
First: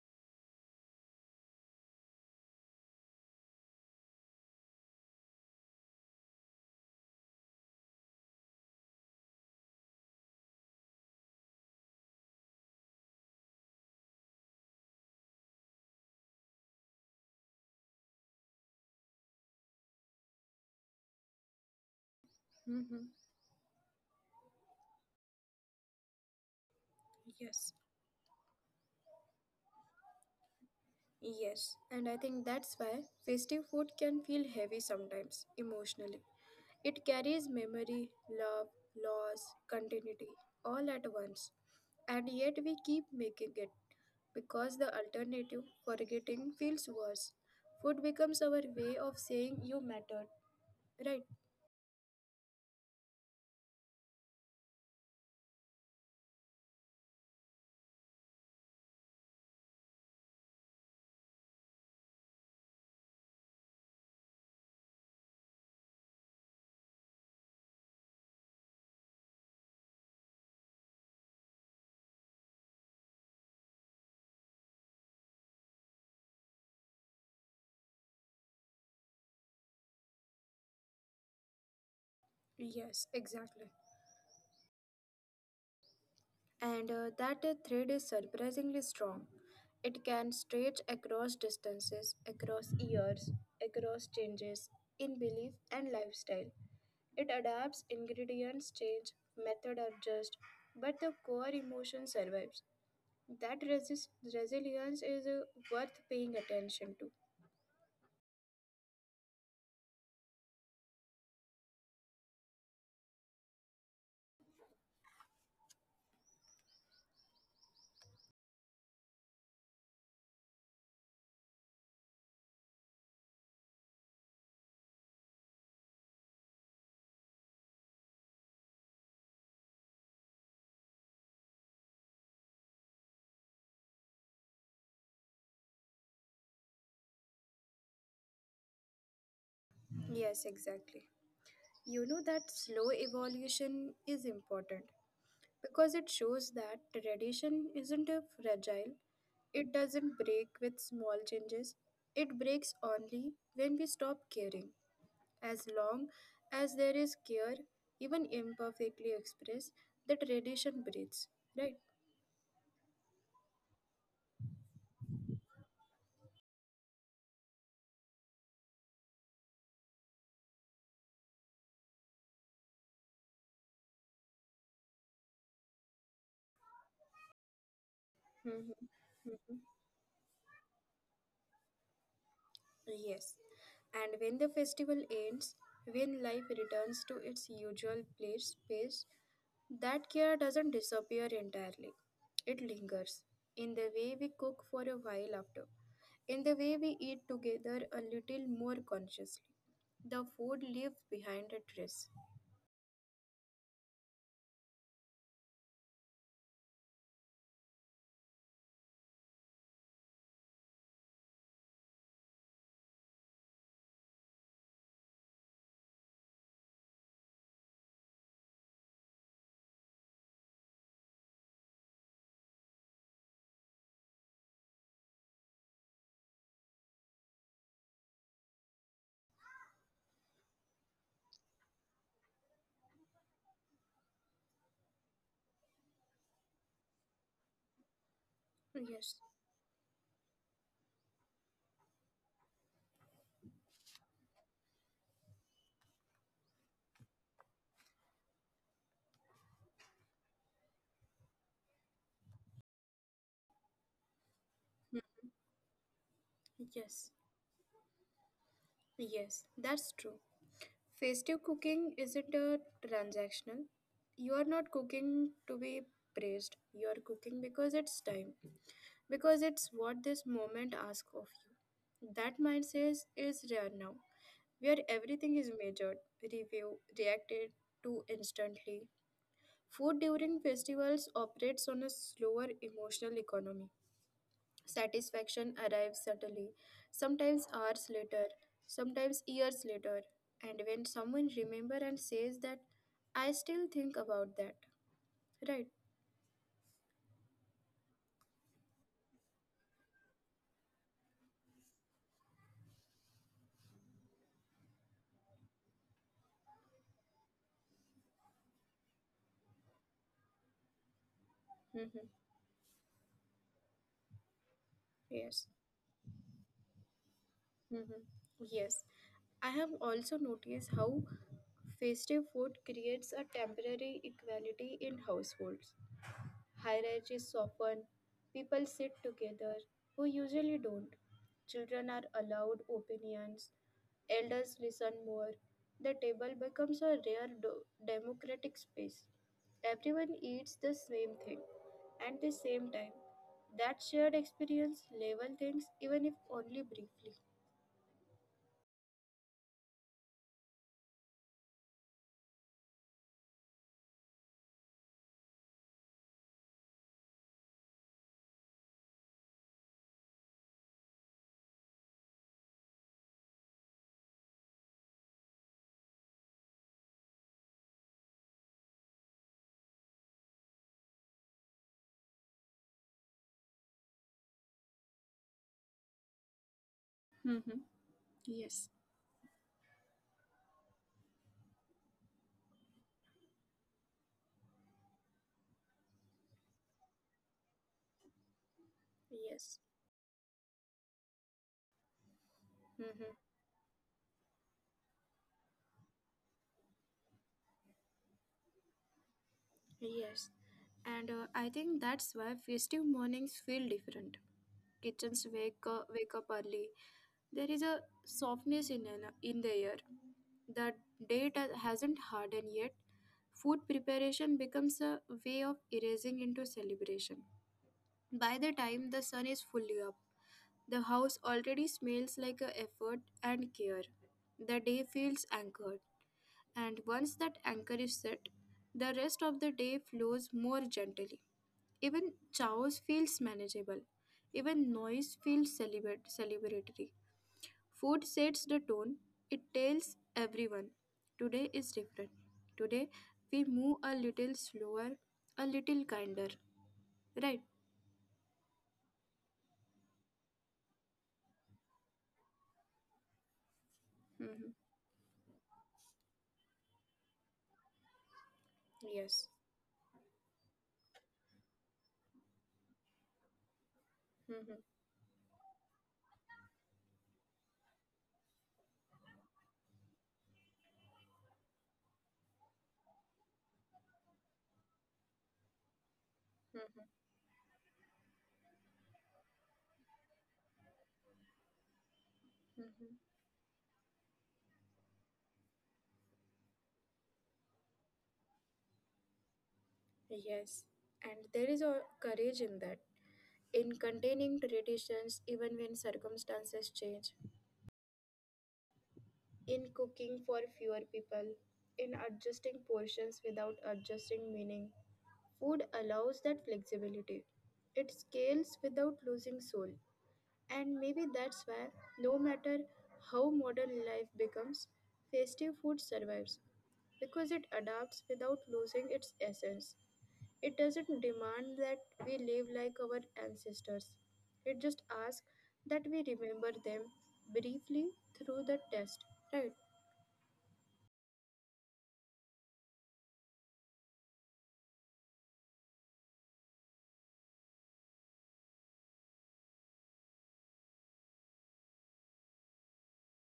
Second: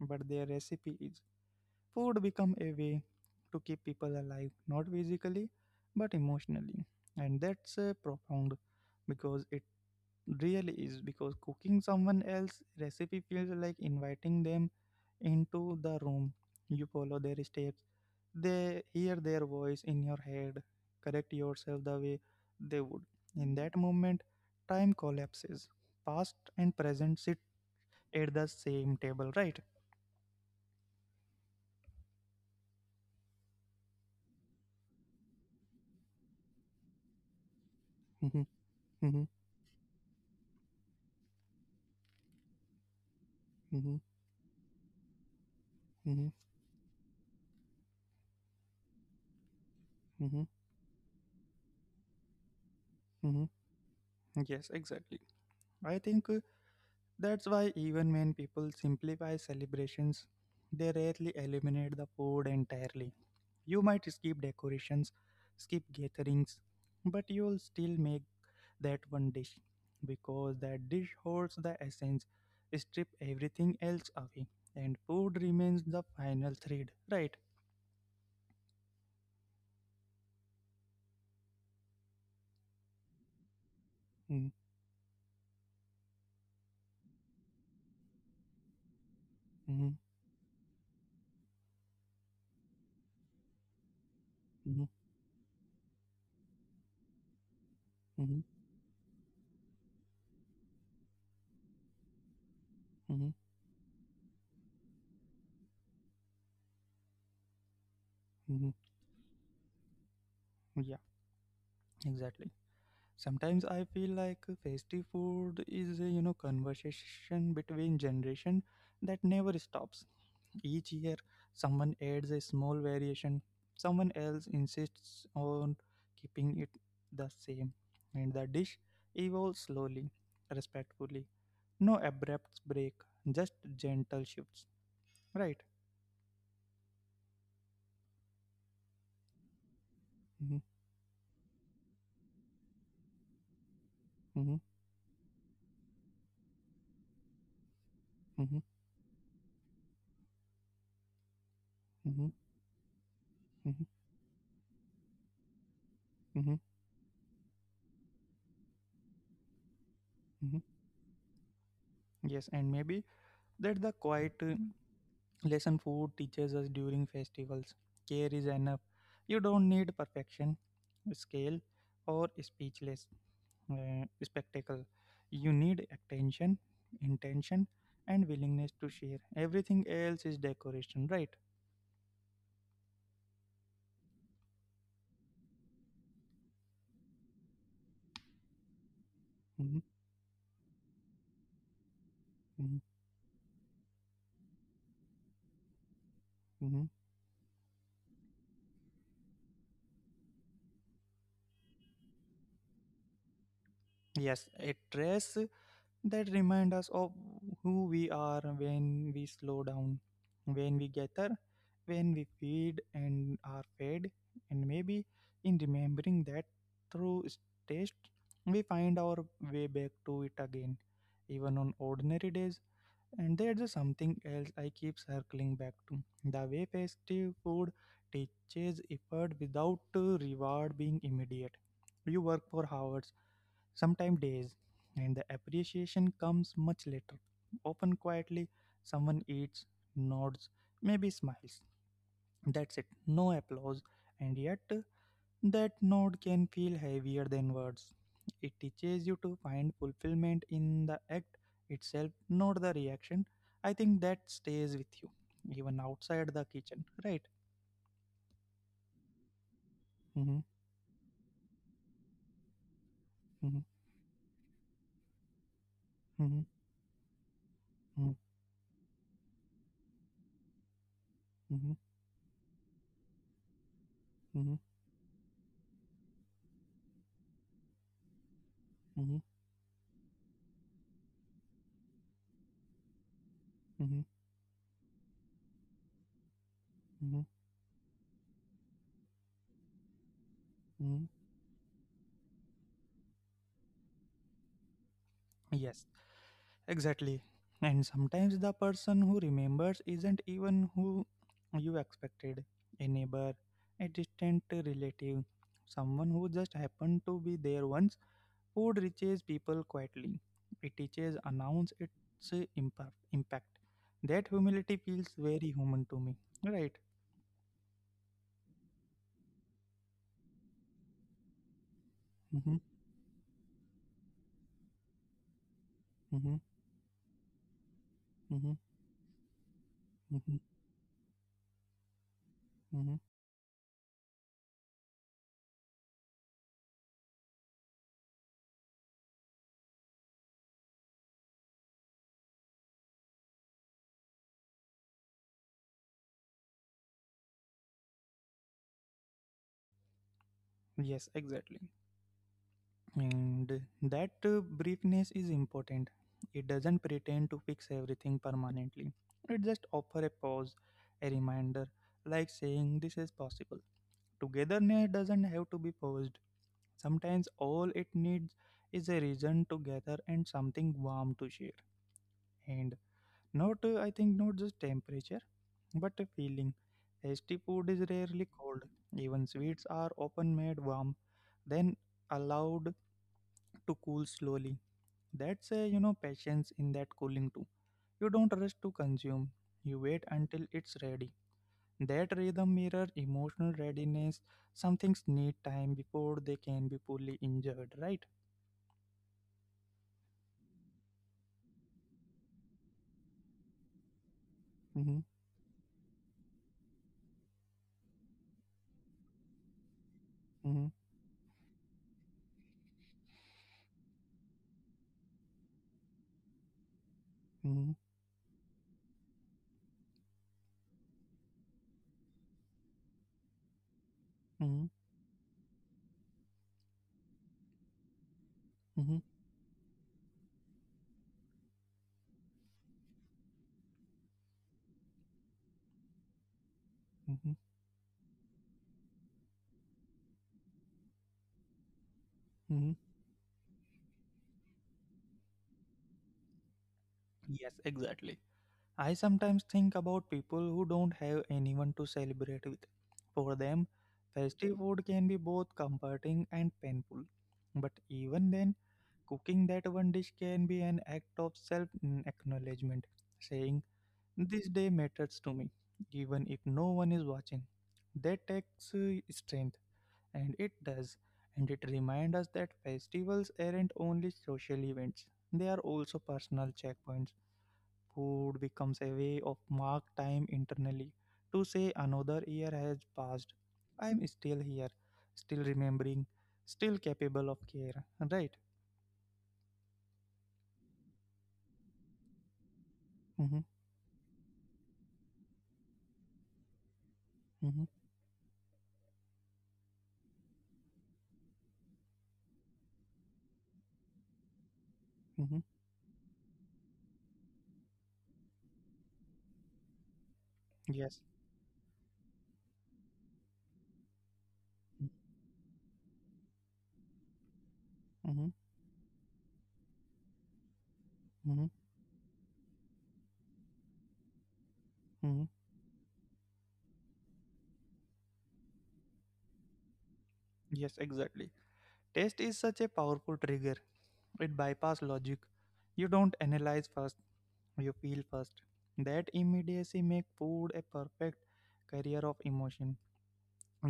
Speaker 1: but their recipe is. Food become a way to keep people alive, not physically, but emotionally. And that's uh, profound because it really is. Because cooking someone else's recipe feels like inviting them into the room. You follow their steps, they hear their voice in your head, correct yourself the way they would.
Speaker 2: Mm-hmm.
Speaker 1: In that moment, time collapses. Past and present sit
Speaker 2: Yes.
Speaker 1: at the same table, right?
Speaker 2: Yes. And I think that's why festive food can feel heavy sometimes, emotionally. It carries memory, love, loss, continuity, all at once. And yet we keep making it because the alternative, forgetting, feels worse. Food becomes our way of saying you mattered, right?
Speaker 1: Yes, exactly. I think uh, that's why even when people simplify celebrations, they rarely eliminate the food entirely. You might skip decorations, skip gatherings, but you'll still make that one dish because that dish holds the essence. Strip everything else away, and food remains the final thread, right?
Speaker 2: Yes, exactly.
Speaker 1: Mm-hmm,
Speaker 2: And uh, that uh, thread is surprisingly strong.
Speaker 1: mm-hmm,
Speaker 2: It can stretch across distances, across years, across changes in belief and lifestyle. It adapts, ingredients
Speaker 1: mm-hmm,
Speaker 2: change, method adjust, but the core emotion survives.
Speaker 1: mm-hmm,
Speaker 2: That
Speaker 1: mm-hmm.
Speaker 2: resist- resilience is uh, worth paying attention to.
Speaker 1: mm-hmm. Yeah, exactly. Sometimes I feel like festive food is a you know conversation between generation that never stops. Each year, someone adds a small variation. Someone else insists on keeping it the same, and the dish evolves slowly, respectfully. No abrupt break, just gentle shifts. Right?
Speaker 2: Yes, exactly.
Speaker 1: hmm
Speaker 2: You know that slow evolution is important
Speaker 1: hmm
Speaker 2: because it shows that tradition isn't a fragile
Speaker 1: hmm
Speaker 2: it doesn't break with small changes. It breaks
Speaker 1: hmm
Speaker 2: only when we stop
Speaker 1: hmm
Speaker 2: caring. As long as there
Speaker 1: hmm
Speaker 2: is care, even imperfectly expressed, the tradition
Speaker 1: hmm
Speaker 2: breathes, right?
Speaker 1: Yes, and maybe that the quiet uh, lesson food teaches us during festivals. Care is enough. You don't need perfection, scale, or speechless uh, spectacle. You need attention, intention, and willingness to share. Everything
Speaker 2: Hmm.
Speaker 1: else is decoration, right?
Speaker 2: Yes, and when the festival ends, when life returns to its usual place
Speaker 1: Mm-hmm,
Speaker 2: space, that care doesn't disappear entirely. It lingers in the way we cook for a while
Speaker 1: hmm
Speaker 2: after, in the way we eat together a little more consciously. The food leaves behind a trace.
Speaker 1: Yes, a dress that remind us of who we are when we slow down, when we gather, when we feed and are fed, and maybe in remembering that through s- taste, we find our way back to it again, even on ordinary days. And there's something else I keep circling back to: the way festive food teaches effort without uh, reward being immediate. You work for hours, sometimes days, and the appreciation comes much later. Often quietly, someone
Speaker 2: Yes.
Speaker 1: eats, nods, maybe smiles. That's it, no applause, and yet that nod can feel heavier than words. It teaches you to find fulfillment in the act itself, not the reaction. I think that
Speaker 2: Hmm.
Speaker 1: stays with you, even outside the
Speaker 2: Yes,
Speaker 1: kitchen, right?
Speaker 2: yes, that's true.
Speaker 1: Mm-hmm,
Speaker 2: Festive cooking isn't a transactional.
Speaker 1: mm-hmm,
Speaker 2: You are not cooking to be praised. You are
Speaker 1: mm-hmm,
Speaker 2: cooking because it's time, because it's what this moment asks of you.
Speaker 1: mm-hmm,
Speaker 2: That mindset is rare now, where everything is measured, reviewed, reacted to instantly.
Speaker 1: mm-hmm, mm-hmm,
Speaker 2: Food during festivals operates on a slower emotional economy.
Speaker 1: mm-hmm,
Speaker 2: Satisfaction arrives suddenly, sometimes hours later, sometimes years later. And
Speaker 1: mm-hmm.
Speaker 2: when someone remembers and says that, I still think about that.
Speaker 1: Yes,
Speaker 2: Right?
Speaker 1: exactly. And sometimes the person who remembers isn't even who you expected: a neighbor, a distant relative, someone who just happened to be there once. Food reaches people quietly, it teaches, announce its
Speaker 2: Mm-hmm.
Speaker 1: uh, impa- impact. That humility feels very
Speaker 2: Yes.
Speaker 1: human to me. Right.
Speaker 2: Mm-hmm. Yes. I have also noticed how festive
Speaker 1: Mm-hmm,
Speaker 2: food creates a temporary equality in households.
Speaker 1: mm-hmm,
Speaker 2: Hierarchies soften,
Speaker 1: mm-hmm,
Speaker 2: people sit together who
Speaker 1: mm-hmm,
Speaker 2: usually don't. Children are allowed
Speaker 1: mm-hmm.
Speaker 2: opinions, elders listen more. The table becomes a rare do- democratic space. Everyone eats the same thing at the same time. That shared experience level things even if only briefly.
Speaker 1: Yes, exactly. And that uh, briefness is important. It doesn't pretend to fix everything permanently. It just offers a pause, a reminder, like saying this is possible. Togetherness doesn't have to be forced. Sometimes all it needs is a reason to gather and something warm to share. And not, uh, I think, not just temperature, but a feeling. Tasty food
Speaker 2: Mm-hmm.
Speaker 1: is rarely cold.
Speaker 2: Yes.
Speaker 1: Even sweets are often made warm, then allowed to cool slowly. That's a you know patience in that cooling too. You don't rush to consume. You
Speaker 2: Yes.
Speaker 1: wait until it's ready. That rhythm mirror
Speaker 2: Hmm.
Speaker 1: emotional readiness. Some things need time before they can be fully injured, right?
Speaker 2: Yes, and uh, I think that's why festive mornings feel different.
Speaker 1: Mm-hmm,
Speaker 2: Kitchens wake uh, wake up early. There is a softness in an- in the air.
Speaker 1: mm-hmm,
Speaker 2: The date ha- hasn't hardened yet. Food preparation becomes a way of erasing into celebration.
Speaker 1: mm-hmm,
Speaker 2: By the time the sun is fully up, the house already smells like a effort and care. The
Speaker 1: mm-hmm,
Speaker 2: day feels anchored, and once that anchor is set, the
Speaker 1: mm-hmm,
Speaker 2: rest of the day flows more gently. Even chaos feels manageable. Even noise feels celebrat- celebratory.
Speaker 1: mm-hmm,
Speaker 2: Food sets the tone. It tells everyone, today is different.
Speaker 1: mm-hmm.
Speaker 2: Today we move a little slower, a little kinder. Right?
Speaker 1: Yes, exactly. I sometimes think about people who don't have anyone to celebrate with. For them,
Speaker 2: Hmm.
Speaker 1: festive food can be both comforting and painful. But even then,
Speaker 2: Yes.
Speaker 1: cooking that one dish can be an act of self mm, acknowledgement, saying,
Speaker 2: Mhm,
Speaker 1: "This day matters to me, even if no one is watching." That takes uh, strength, and it does, and it reminds us that festivals aren't only social events, they are also personal
Speaker 2: mhm,
Speaker 1: checkpoints. Food becomes a way of mark time internally, to say another year
Speaker 2: mhm.
Speaker 1: has passed. I'm still here, still remembering, still capable of care, right?
Speaker 2: Yes, and there is a courage in that,
Speaker 1: Mm-hmm,
Speaker 2: in containing traditions even when circumstances change,
Speaker 1: mm-hmm,
Speaker 2: in cooking for fewer people, in adjusting portions without adjusting meaning.
Speaker 1: mm-hmm.
Speaker 2: Food allows that flexibility. It scales without losing soul.
Speaker 1: Yes.
Speaker 2: And maybe that's why, no matter how modern life becomes, festive food survives
Speaker 1: Mm-hmm.
Speaker 2: because it adapts without losing its essence.
Speaker 1: Mm-hmm.
Speaker 2: It doesn't demand that we live like our ancestors,
Speaker 1: Mm-hmm.
Speaker 2: it just asks that we remember them briefly through the test, right?
Speaker 1: Yes, exactly. Taste is such a powerful trigger. It bypass logic. You don't analyze first, you feel first. That immediacy make food a perfect carrier of emotion.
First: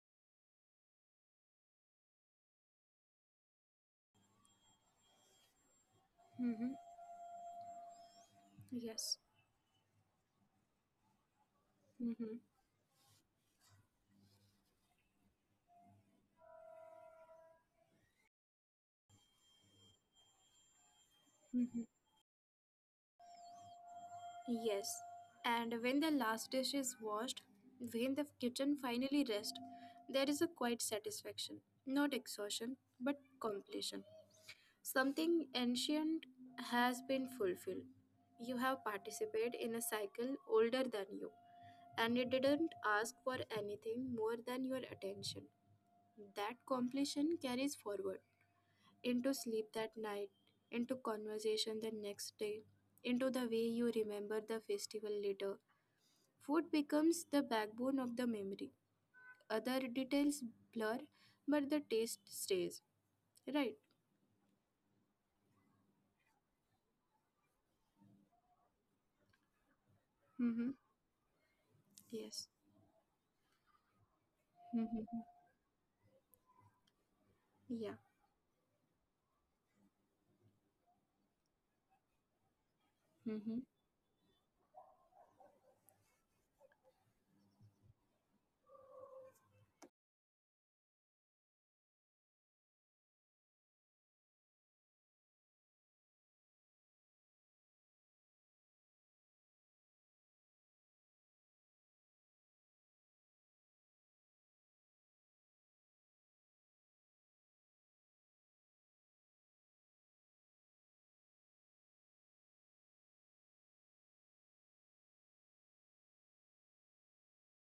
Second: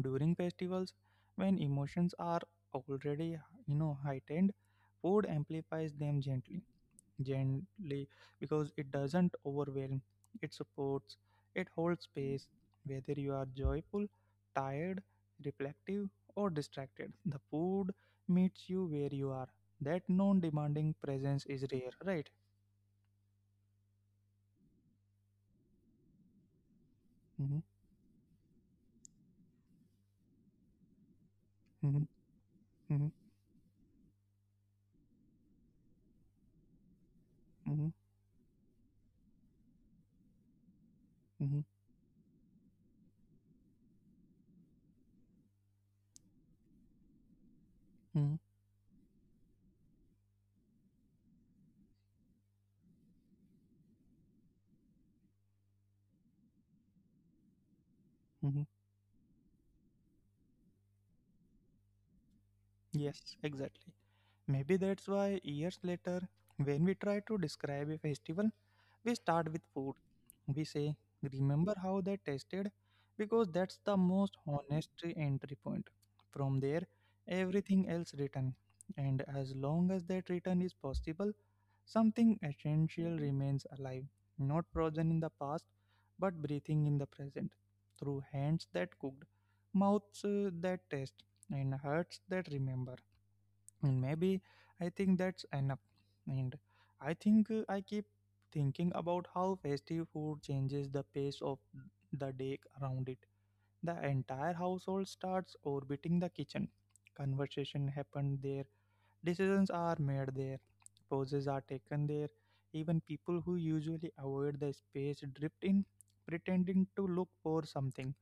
Speaker 1: During festivals, when emotions are already, you know, heightened, food amplifies them
Speaker 2: Mm-hmm.
Speaker 1: gently. gently because it
Speaker 2: Yes.
Speaker 1: doesn't overwhelm, it supports, it holds
Speaker 2: Mm-hmm.
Speaker 1: space, whether you are joyful, tired, reflective, or distracted. The food meets you where you are. That non demanding presence
Speaker 2: Mm-hmm.
Speaker 1: is rare, right?
Speaker 2: Yes, and when the last dish is washed,
Speaker 1: hmm
Speaker 2: when the kitchen finally rests, there is a quiet satisfaction, not
Speaker 1: hmm
Speaker 2: exhaustion, but
Speaker 1: hmm
Speaker 2: completion. Something ancient has been fulfilled.
Speaker 1: hmm
Speaker 2: You have participated in a cycle older than you,
Speaker 1: hmm
Speaker 2: and it didn't ask for anything more than your attention. That completion carries forward
Speaker 1: hmm
Speaker 2: into sleep that night, into conversation the next day, into the way you remember the festival later. Food becomes the backbone of the memory.
Speaker 1: hmm
Speaker 2: Other details blur, but the taste stays. Right?
Speaker 1: Yes, exactly. Maybe that's why years later, when we try to describe a festival, we start with food.
Speaker 2: Mm-hmm.
Speaker 1: We say, "Remember how
Speaker 2: Yes.
Speaker 1: they tasted?" Because that's the most
Speaker 2: Mm-hmm.
Speaker 1: honest entry point. From there,
Speaker 2: Yeah.
Speaker 1: everything else written. And as long as that return is possible, something essential
Speaker 2: Mm-hmm.
Speaker 1: remains alive, not frozen in the past, but breathing in the present, through hands that cooked, mouths uh, that taste, and hearts that remember and maybe I think that's enough. And I think uh, I keep thinking about how festive food changes the pace of the day around it. The entire household starts orbiting the kitchen. Conversation happen there, decisions are made there, pauses are taken there. Even people who usually avoid the space drift in, pretending to look for something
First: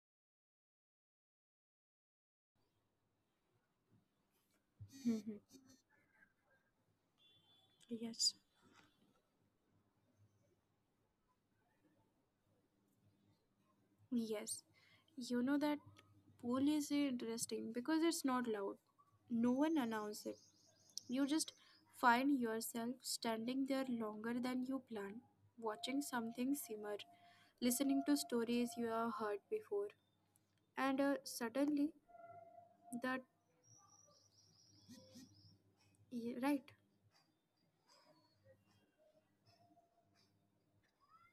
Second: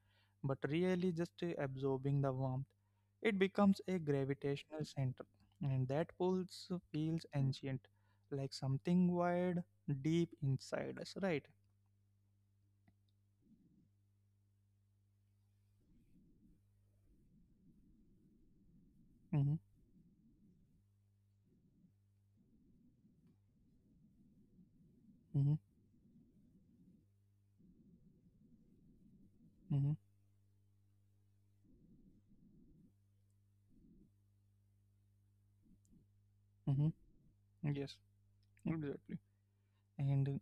Speaker 1: but really just uh, absorbing the warmth. It becomes a gravitational center,
Speaker 2: Mm-hmm.
Speaker 1: and that pulse feels ancient,
Speaker 2: Yes.
Speaker 1: like something wired deep inside us, right?
Speaker 2: Yes. You know that pool is interesting because it's not loud.
Speaker 1: Mm-hmm,
Speaker 2: No one announces it. You just find yourself standing there longer than you planned, watching
Speaker 1: mm-hmm,
Speaker 2: something simmer, listening to stories you have heard before,
Speaker 1: mm-hmm,
Speaker 2: and uh, suddenly that y- right.
Speaker 1: mm-hmm. Yes, exactly. And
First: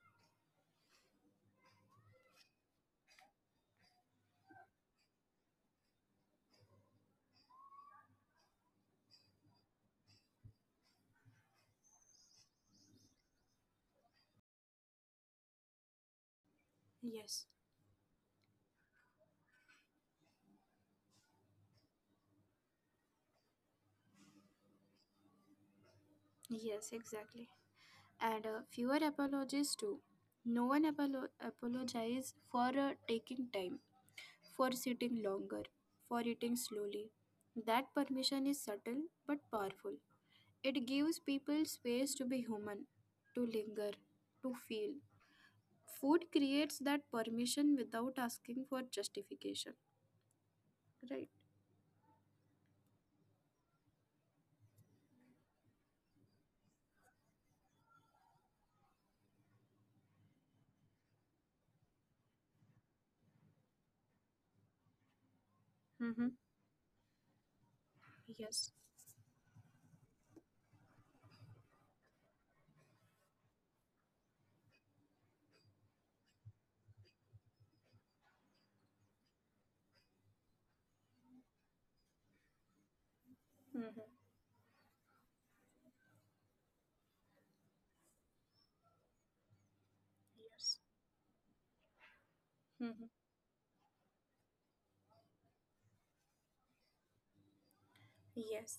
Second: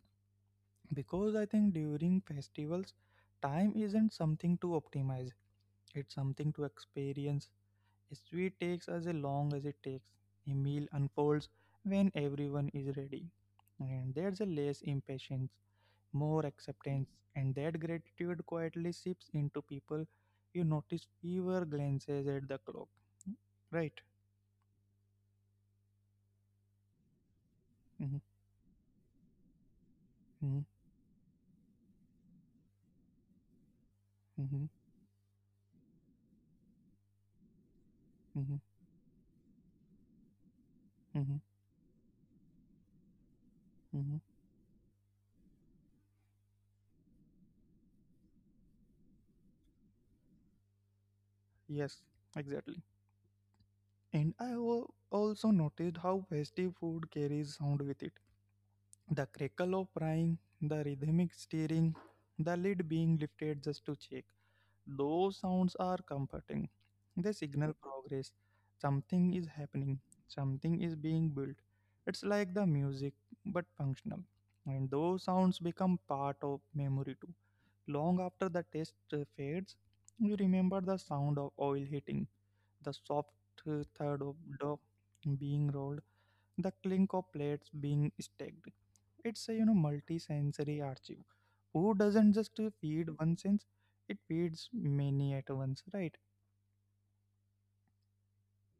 Speaker 1: because I think during festivals, time isn't something to optimize, it's something to experience. A sweet takes as long as it takes. A meal unfolds when everyone is ready and there's a less impatience, more acceptance,
Speaker 2: Yes,
Speaker 1: and that gratitude quietly seeps into people. You notice fewer glances at the clock. Right.
Speaker 2: yes, exactly,
Speaker 1: Hmm.
Speaker 2: and uh, fewer apologies too.
Speaker 1: Hmm.
Speaker 2: No one apolo- apologizes for uh, taking time,
Speaker 1: Hmm.
Speaker 2: for sitting longer, for eating slowly. That permission
Speaker 1: Hmm.
Speaker 2: is subtle but powerful. It gives
Speaker 1: Hmm.
Speaker 2: people space to be human, to linger,
Speaker 1: Hmm.
Speaker 2: to feel. Food creates that permission without asking for justification, right?
Speaker 1: Yes, exactly. And I wo- also noticed how festive food carries sound with it. The crackle of frying, the rhythmic stirring, the lid being lifted just to check. Those sounds are
Speaker 2: Mm-hmm.
Speaker 1: comforting. They signal progress.
Speaker 2: Yes.
Speaker 1: Something is happening, something is being built. It's like the music, but functional. And those sounds become part of memory too. Long after the taste uh, fades, we remember the sound of oil hitting, the soft uh,
Speaker 2: Mm-hmm.
Speaker 1: thud of dough being rolled, the clink of plates being stacked. It's a you know multi-sensory
Speaker 2: Yes.
Speaker 1: archive. Food doesn't just uh, feed
Speaker 2: Hmm.
Speaker 1: one sense; it feeds many at once, right?
Speaker 2: Yes.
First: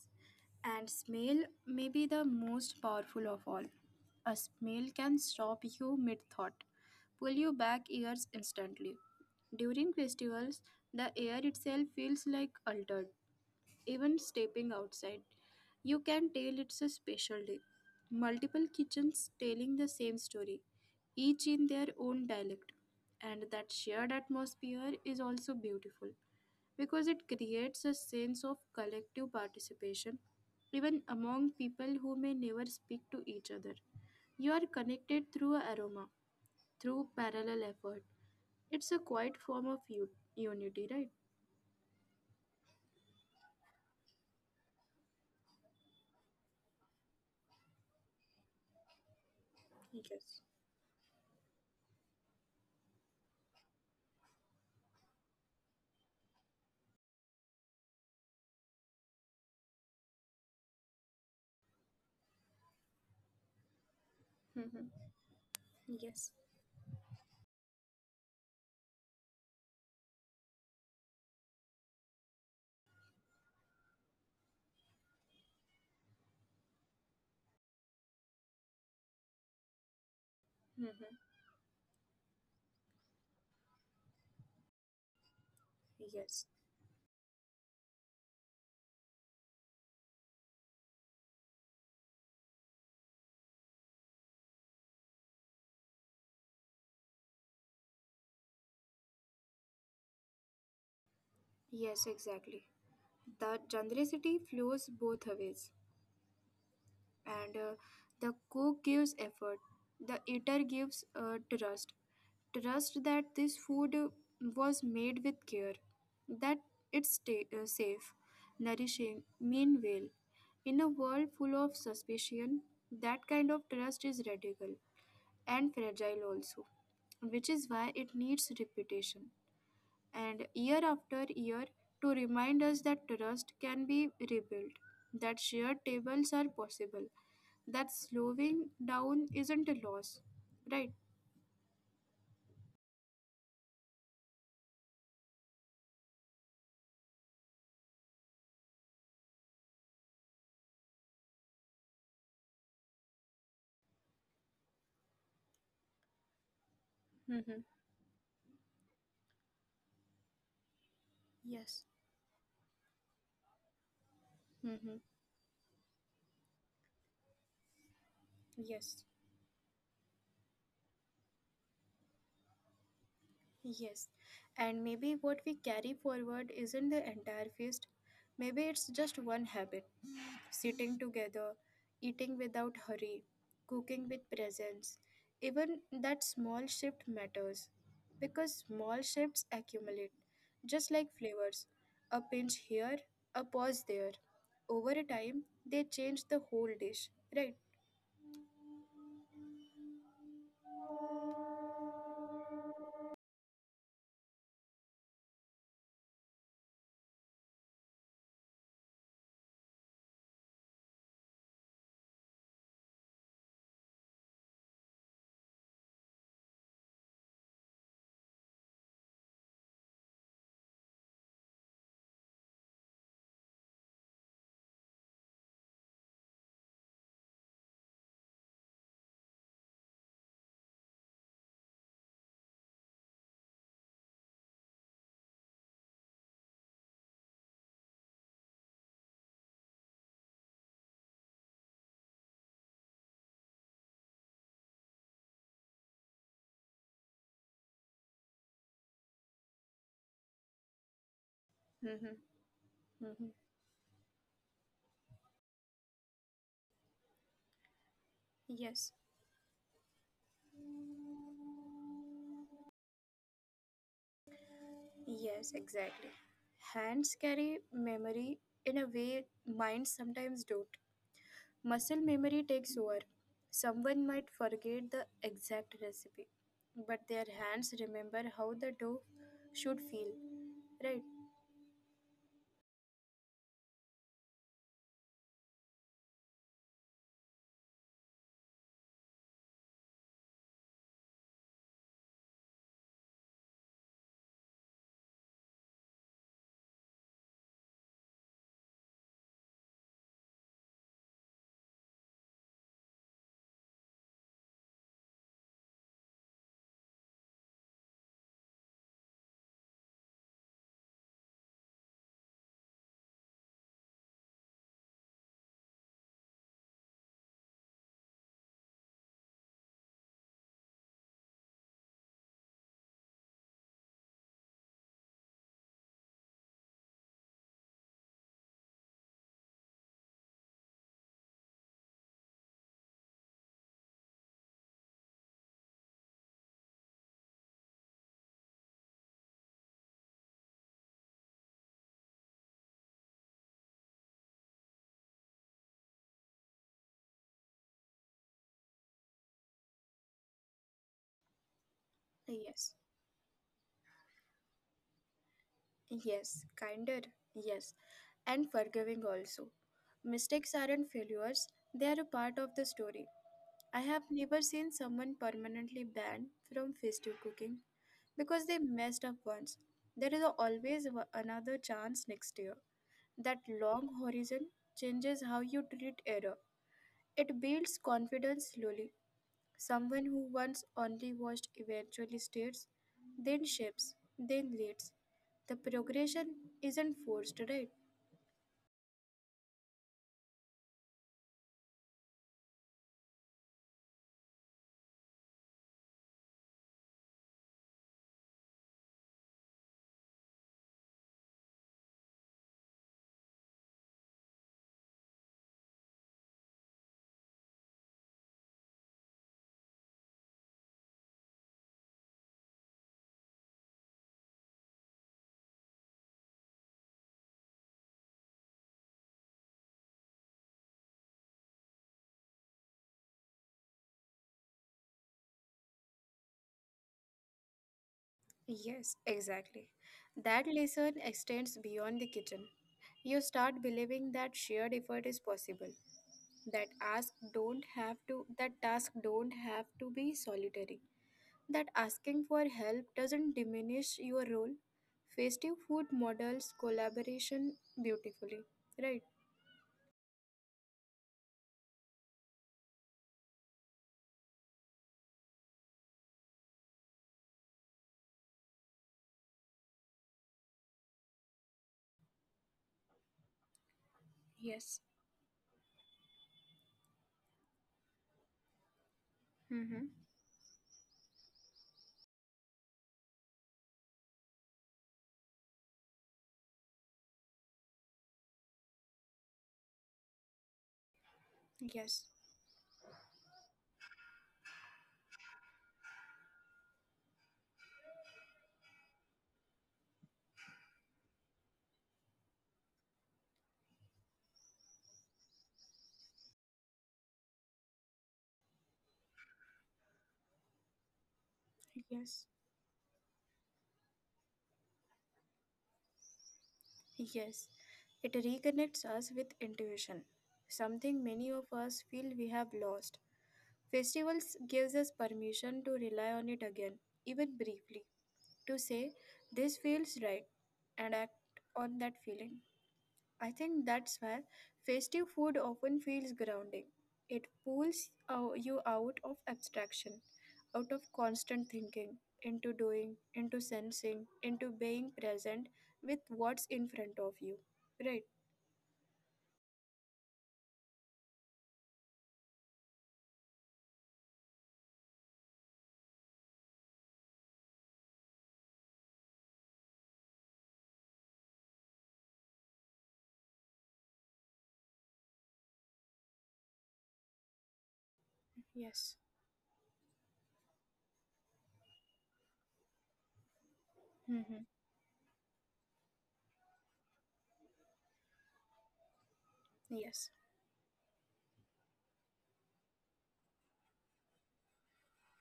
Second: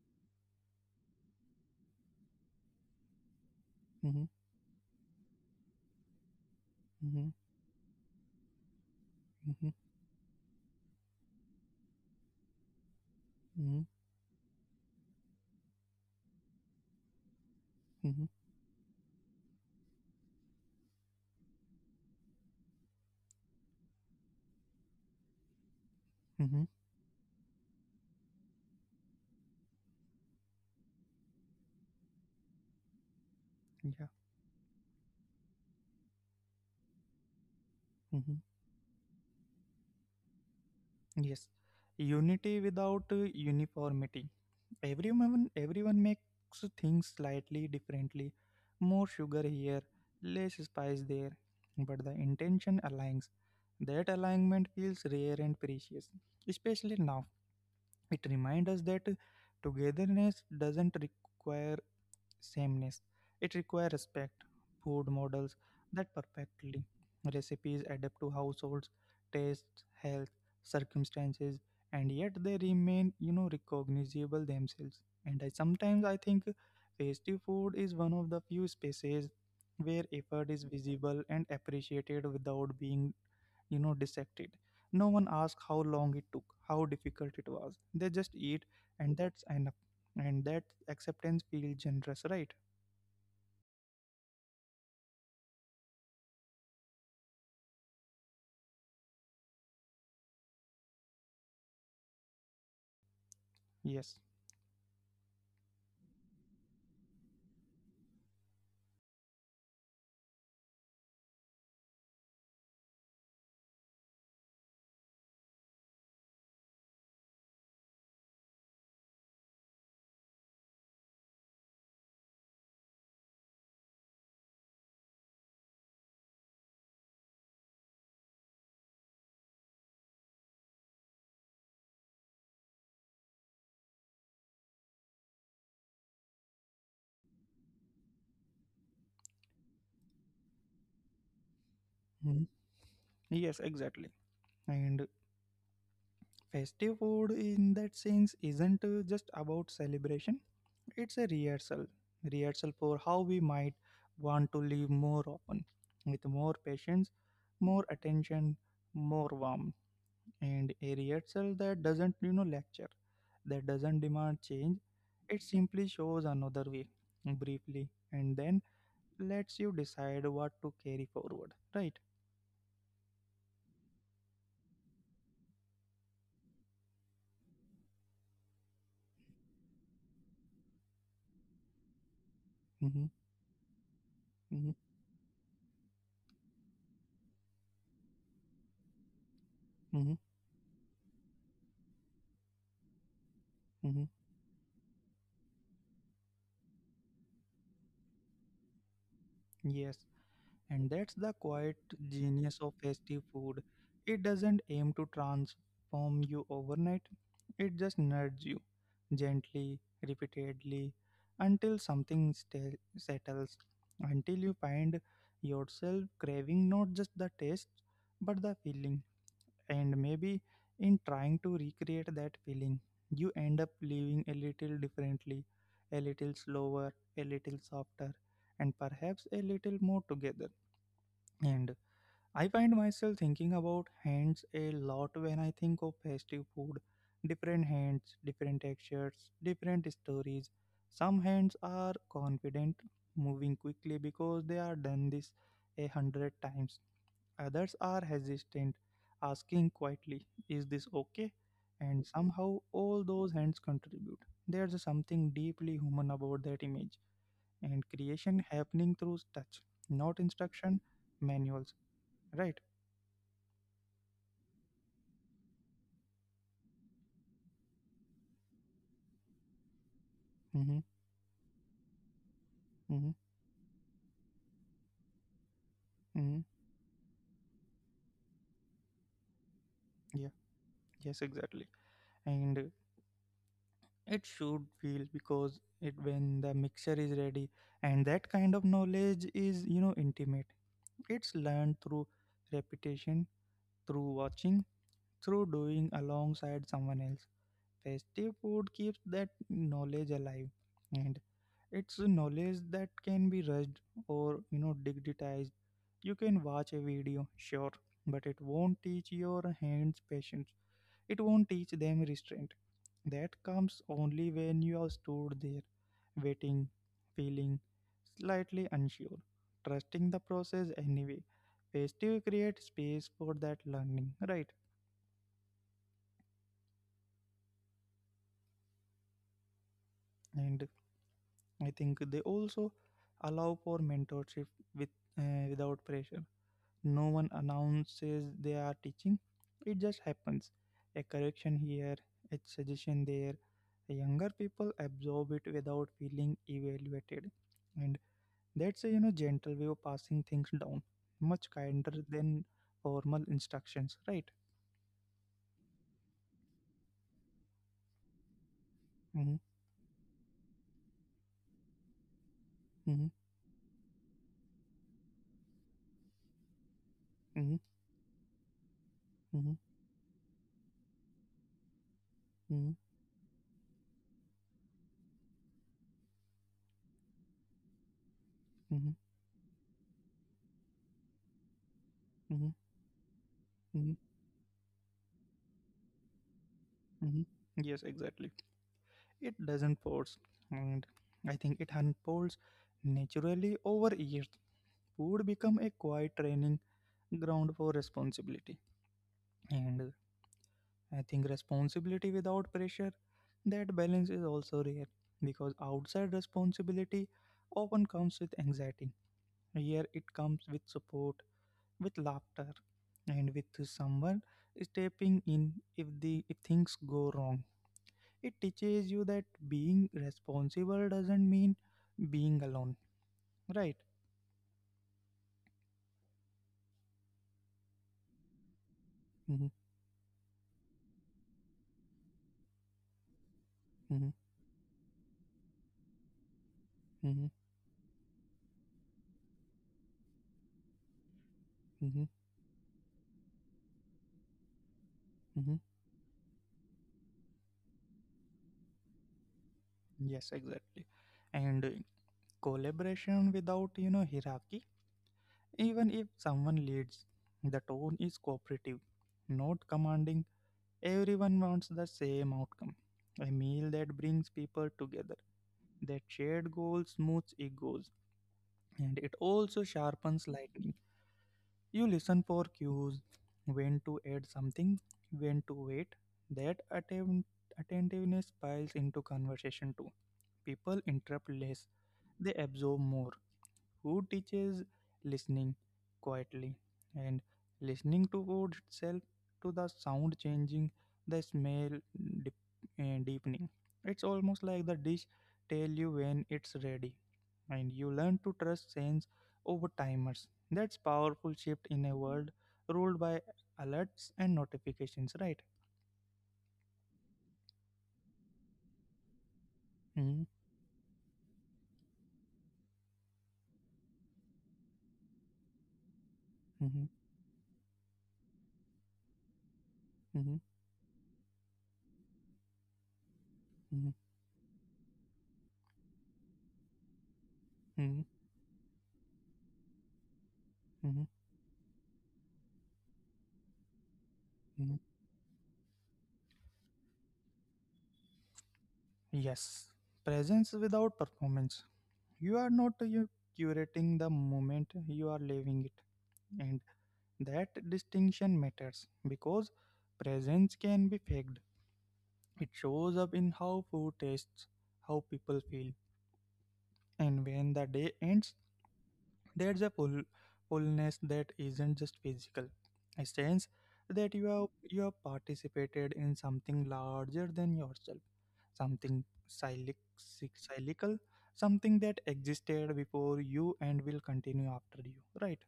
Speaker 2: And smell may be the most powerful of all.
Speaker 1: Mm-hmm,
Speaker 2: A smell can stop you mid thought,
Speaker 1: mm-hmm,
Speaker 2: pull you back ears instantly.
Speaker 1: mm-hmm,
Speaker 2: During festivals, the air itself feels like altered.
Speaker 1: mm-hmm,
Speaker 2: Even stepping outside, you can tell it's a special day.
Speaker 1: mm-hmm,
Speaker 2: Multiple kitchens telling the same story, each in their own dialect. And that shared atmosphere is also beautiful
Speaker 1: mm-hmm,
Speaker 2: because it creates a sense of collective participation even among people who may never speak to each other.
Speaker 1: yeah.
Speaker 2: You are connected through aroma, through parallel effort.
Speaker 1: Mm-hmm.
Speaker 2: It's a quiet form of u- unity, right?
Speaker 1: Yes, unity without uh, uniformity. Everyone, everyone makes things slightly differently. More sugar here, less
Speaker 2: Yes.
Speaker 1: spice there, but the intention aligns. That alignment feels rare and precious, especially now. It reminds us that togetherness doesn't require sameness, it requires respect. Food models
Speaker 2: Mm-hmm.
Speaker 1: that perfectly.
Speaker 2: Yes.
Speaker 1: Recipes adapt to households, tastes, health, circumstances, and yet they remain, you know, recognizable themselves. And I sometimes I think festive food is one of the few spaces where effort is visible and appreciated
Speaker 2: Mm-hmm.
Speaker 1: without being you know dissected. No one asks how long it took, how difficult it
Speaker 2: Yes.
Speaker 1: was, they just eat and that's enough. And that acceptance feels generous, right?
Speaker 2: Yes,
Speaker 1: Yes.
Speaker 2: exactly. The generosity flows both ways, and uh, the cook gives effort, the eater gives uh, trust. Trust that this food uh, was made with care, that it's ta- uh, safe, nourishing. Meanwhile, in a world full of suspicion, that kind of trust is radical and fragile also, which is why it needs reputation, and year after year to remind us that trust can be rebuilt, that shared tables are possible, that slowing down isn't a loss, right?
Speaker 1: Mhm. Yes, exactly. And festive food in that sense isn't uh, just about celebration, it's a rehearsal, rehearsal for how we might want to live more often, with more patience, more
Speaker 2: Mm-hmm.
Speaker 1: attention, more warmth. And a rehearsal that doesn't
Speaker 2: Yes.
Speaker 1: you know lecture, that doesn't demand change,
Speaker 2: Mm-hmm.
Speaker 1: it simply shows another way briefly and then
Speaker 2: Yes,
Speaker 1: lets you decide what to carry forward, right?
Speaker 2: yes. And maybe what we carry forward isn't the entire feast. Maybe it's just one habit. Sitting together, eating without hurry,
Speaker 1: Hmm.
Speaker 2: cooking with presence.
Speaker 1: Hmm.
Speaker 2: Even that small shift matters because small shifts accumulate,
Speaker 1: Hmm.
Speaker 2: just like flavors. A pinch here, a pause there.
Speaker 1: Hmm.
Speaker 2: Over a time, they change the whole dish, right?
Speaker 1: Yes, and that's the quiet genius of festive food. It doesn't aim to transform you overnight, it just nudges you gently, repeatedly, until something sta- settles, until you find yourself craving not just the taste but the feeling. And maybe in trying to recreate that feeling, you end up living a little differently, a little slower, a little softer, and perhaps a little more together. And I find myself thinking about hands a lot when I think of festive food. Different hands, different textures, different stories. Some hands are confident, moving quickly because they are done this a hundred times. Others are hesitant, asking quietly, Is this okay?
Speaker 2: Mm-hmm.
Speaker 1: And somehow
Speaker 2: Mm-hmm.
Speaker 1: all those hands contribute. There's something deeply human about that image and creation
Speaker 2: Yes,
Speaker 1: happening through touch, not instruction manuals. Right?
Speaker 2: yes, exactly. Hands carry memory in a way minds sometimes don't.
Speaker 1: Mm-hmm.
Speaker 2: Muscle memory takes over.
Speaker 1: Mm-hmm.
Speaker 2: Someone might forget the exact recipe,
Speaker 1: Mm-hmm.
Speaker 2: but their hands remember how the dough should feel.
Speaker 1: Yeah.
Speaker 2: Right?
Speaker 1: Yes, exactly. And uh, it should feel because it when the mixture is ready and that kind of knowledge is you know intimate, it's learned through repetition, through watching, through doing alongside someone else. Festive food keeps that knowledge alive, and it's a knowledge that can be rushed or you know digitized. You can watch a video, sure, but it won't teach your hands patience. It won't teach them restraint. That comes only when you are stood there, waiting, feeling slightly unsure, trusting the process anyway. Festive create space for that learning, right? And I think they also allow for mentorship with uh, without pressure. No one announces they are teaching; it just happens. A correction here, a suggestion there. Younger people absorb it without feeling evaluated, and that's a you know gentle way of passing things down, much kinder
Speaker 2: Yes.
Speaker 1: than formal instructions, right?
Speaker 2: Yes. Kinder. Yes. And forgiving also.
Speaker 1: Mm-hmm,
Speaker 2: Mistakes aren't failures, they are a part of the story. I have never seen someone permanently banned from festive cooking
Speaker 1: mm-hmm,
Speaker 2: because they messed up once.
Speaker 1: mm-hmm,
Speaker 2: There is always wa- another chance next year.
Speaker 1: mm-hmm,
Speaker 2: That long horizon changes how you treat error. It builds confidence slowly.
Speaker 1: mm-hmm,
Speaker 2: Someone who once only watched eventually states,
Speaker 1: mm-hmm,
Speaker 2: then shapes, then
Speaker 1: mm-hmm.
Speaker 2: leads. The progression isn't forced, right?
Speaker 1: Mm-hmm. Yes, exactly. It doesn't force, and I think it unfolds naturally over years. Food become a quiet training ground for responsibility, and I think responsibility without pressure. That balance is also rare because outside responsibility often comes with anxiety. Here it comes with support, with laughter, and with someone stepping in if the if things go wrong. It teaches you that being responsible doesn't mean being alone, right?
Speaker 2: Yes,
Speaker 1: Mm-hmm,
Speaker 2: exactly. That lesson extends beyond the kitchen. You start
Speaker 1: mm-hmm,
Speaker 2: believing that shared effort is possible. That ask
Speaker 1: mm-hmm,
Speaker 2: don't have to that task don't have to be solitary, that asking for
Speaker 1: mm-hmm,
Speaker 2: help doesn't diminish your role. Festive food
Speaker 1: mm-hmm.
Speaker 2: models collaboration beautifully, right?
Speaker 1: Yes, exactly. And uh, collaboration without you know hierarchy, even if someone leads the tone is cooperative, not commanding. Everyone wants the same outcome, a meal that
Speaker 2: Yes.
Speaker 1: brings people together. That shared goal smooths egos and it
Speaker 2: Mm-hmm.
Speaker 1: also sharpens lightning. You listen for cues, when to add something, when to wait. That atten- attentiveness piles into conversation too. People interrupt
Speaker 2: Yes.
Speaker 1: less, they absorb more who teaches listening quietly and listening to wood itself, to the sound changing, the smell dip, eh, deepening. It's almost like the dish tell you when it's ready and you learn to trust sense over timers, that's powerful shift
Speaker 2: Yes.
Speaker 1: in a world ruled by alerts and notifications, right?
Speaker 2: Yes. It reconnects us with intuition,
Speaker 1: Mm-hmm,
Speaker 2: something many of us feel we have lost. Festivals gives us permission to rely on it again, even briefly, to say this feels right
Speaker 1: mm-hmm.
Speaker 2: and act on that feeling. I think that's
Speaker 1: Hmm.
Speaker 2: where festive food often feels grounding. It pulls
Speaker 1: Hmm.
Speaker 2: uh, you out of abstraction, out
Speaker 1: Hmm.
Speaker 2: of constant thinking, into doing, into sensing, into being present with what's in front of you. Right?
Speaker 1: Yes, presence without performance. You are not uh, you curating the moment, you are living it. And that distinction matters because presence can be faked, it shows up in how food tastes, how people feel, and when the day ends
Speaker 2: Yes.
Speaker 1: there's a full fullness that isn't just physical, a sense that you have
Speaker 2: Mm-hmm.
Speaker 1: you have participated in something larger than yourself, something cyclic,
Speaker 2: Yes.
Speaker 1: cyclical, something that existed before you and will continue after you, right?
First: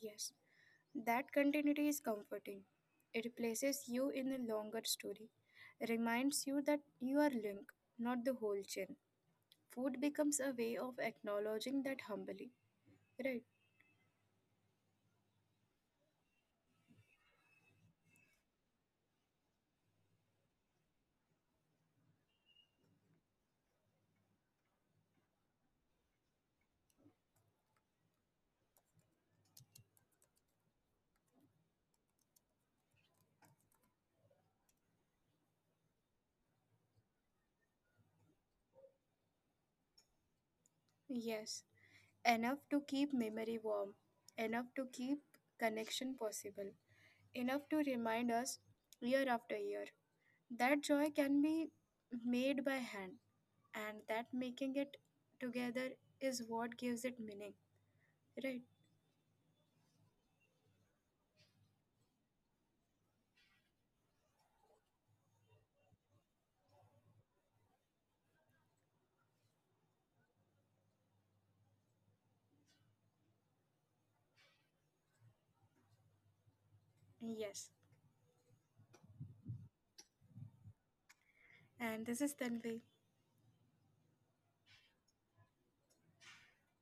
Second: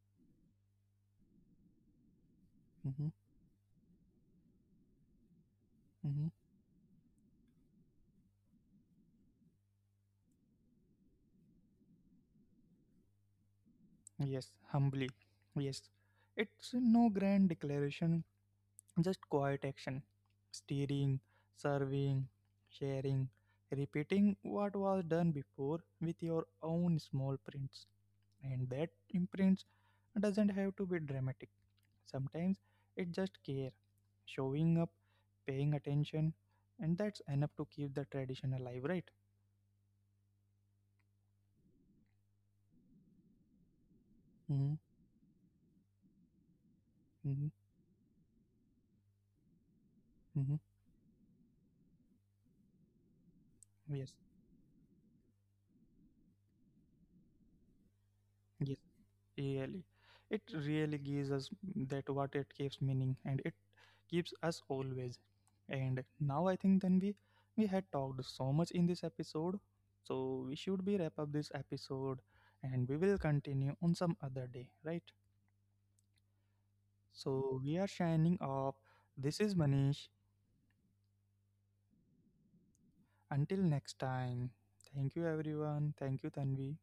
Speaker 2: Yes. That continuity is comforting.
Speaker 1: Mm-hmm,
Speaker 2: It places you in a longer story,
Speaker 1: mm-hmm.
Speaker 2: reminds you that you are link, not the whole chain. Food becomes a way of acknowledging that humbly, right?
Speaker 1: Yes, humbly. Yes. It's no grand declaration, just quiet action. Steering, serving, sharing, repeating what was done before with your own small prints. And that imprint doesn't have to be dramatic. Sometimes it's just care, showing up, paying attention, and that's enough to keep the tradition alive, right?
Speaker 2: Yes, enough to keep memory warm,
Speaker 1: Mm-hmm,
Speaker 2: enough to keep connection possible,
Speaker 1: mm-hmm,
Speaker 2: enough to remind us year after year
Speaker 1: mm-hmm.
Speaker 2: that joy can be made by hand and
Speaker 1: Yes.
Speaker 2: that making it together is what gives it meaning, right?
Speaker 1: Yes, really. It really gives us that what it gives meaning and it keeps us always. And now I think then we we had talked so much in this episode. So we should be wrap up this episode and we will continue on some other day, right? So
Speaker 2: Yes,
Speaker 1: we are shining off. This is Manish.
Speaker 2: and this is Tanvi.
Speaker 1: Until next time. Thank you everyone. Thank you Tanvi.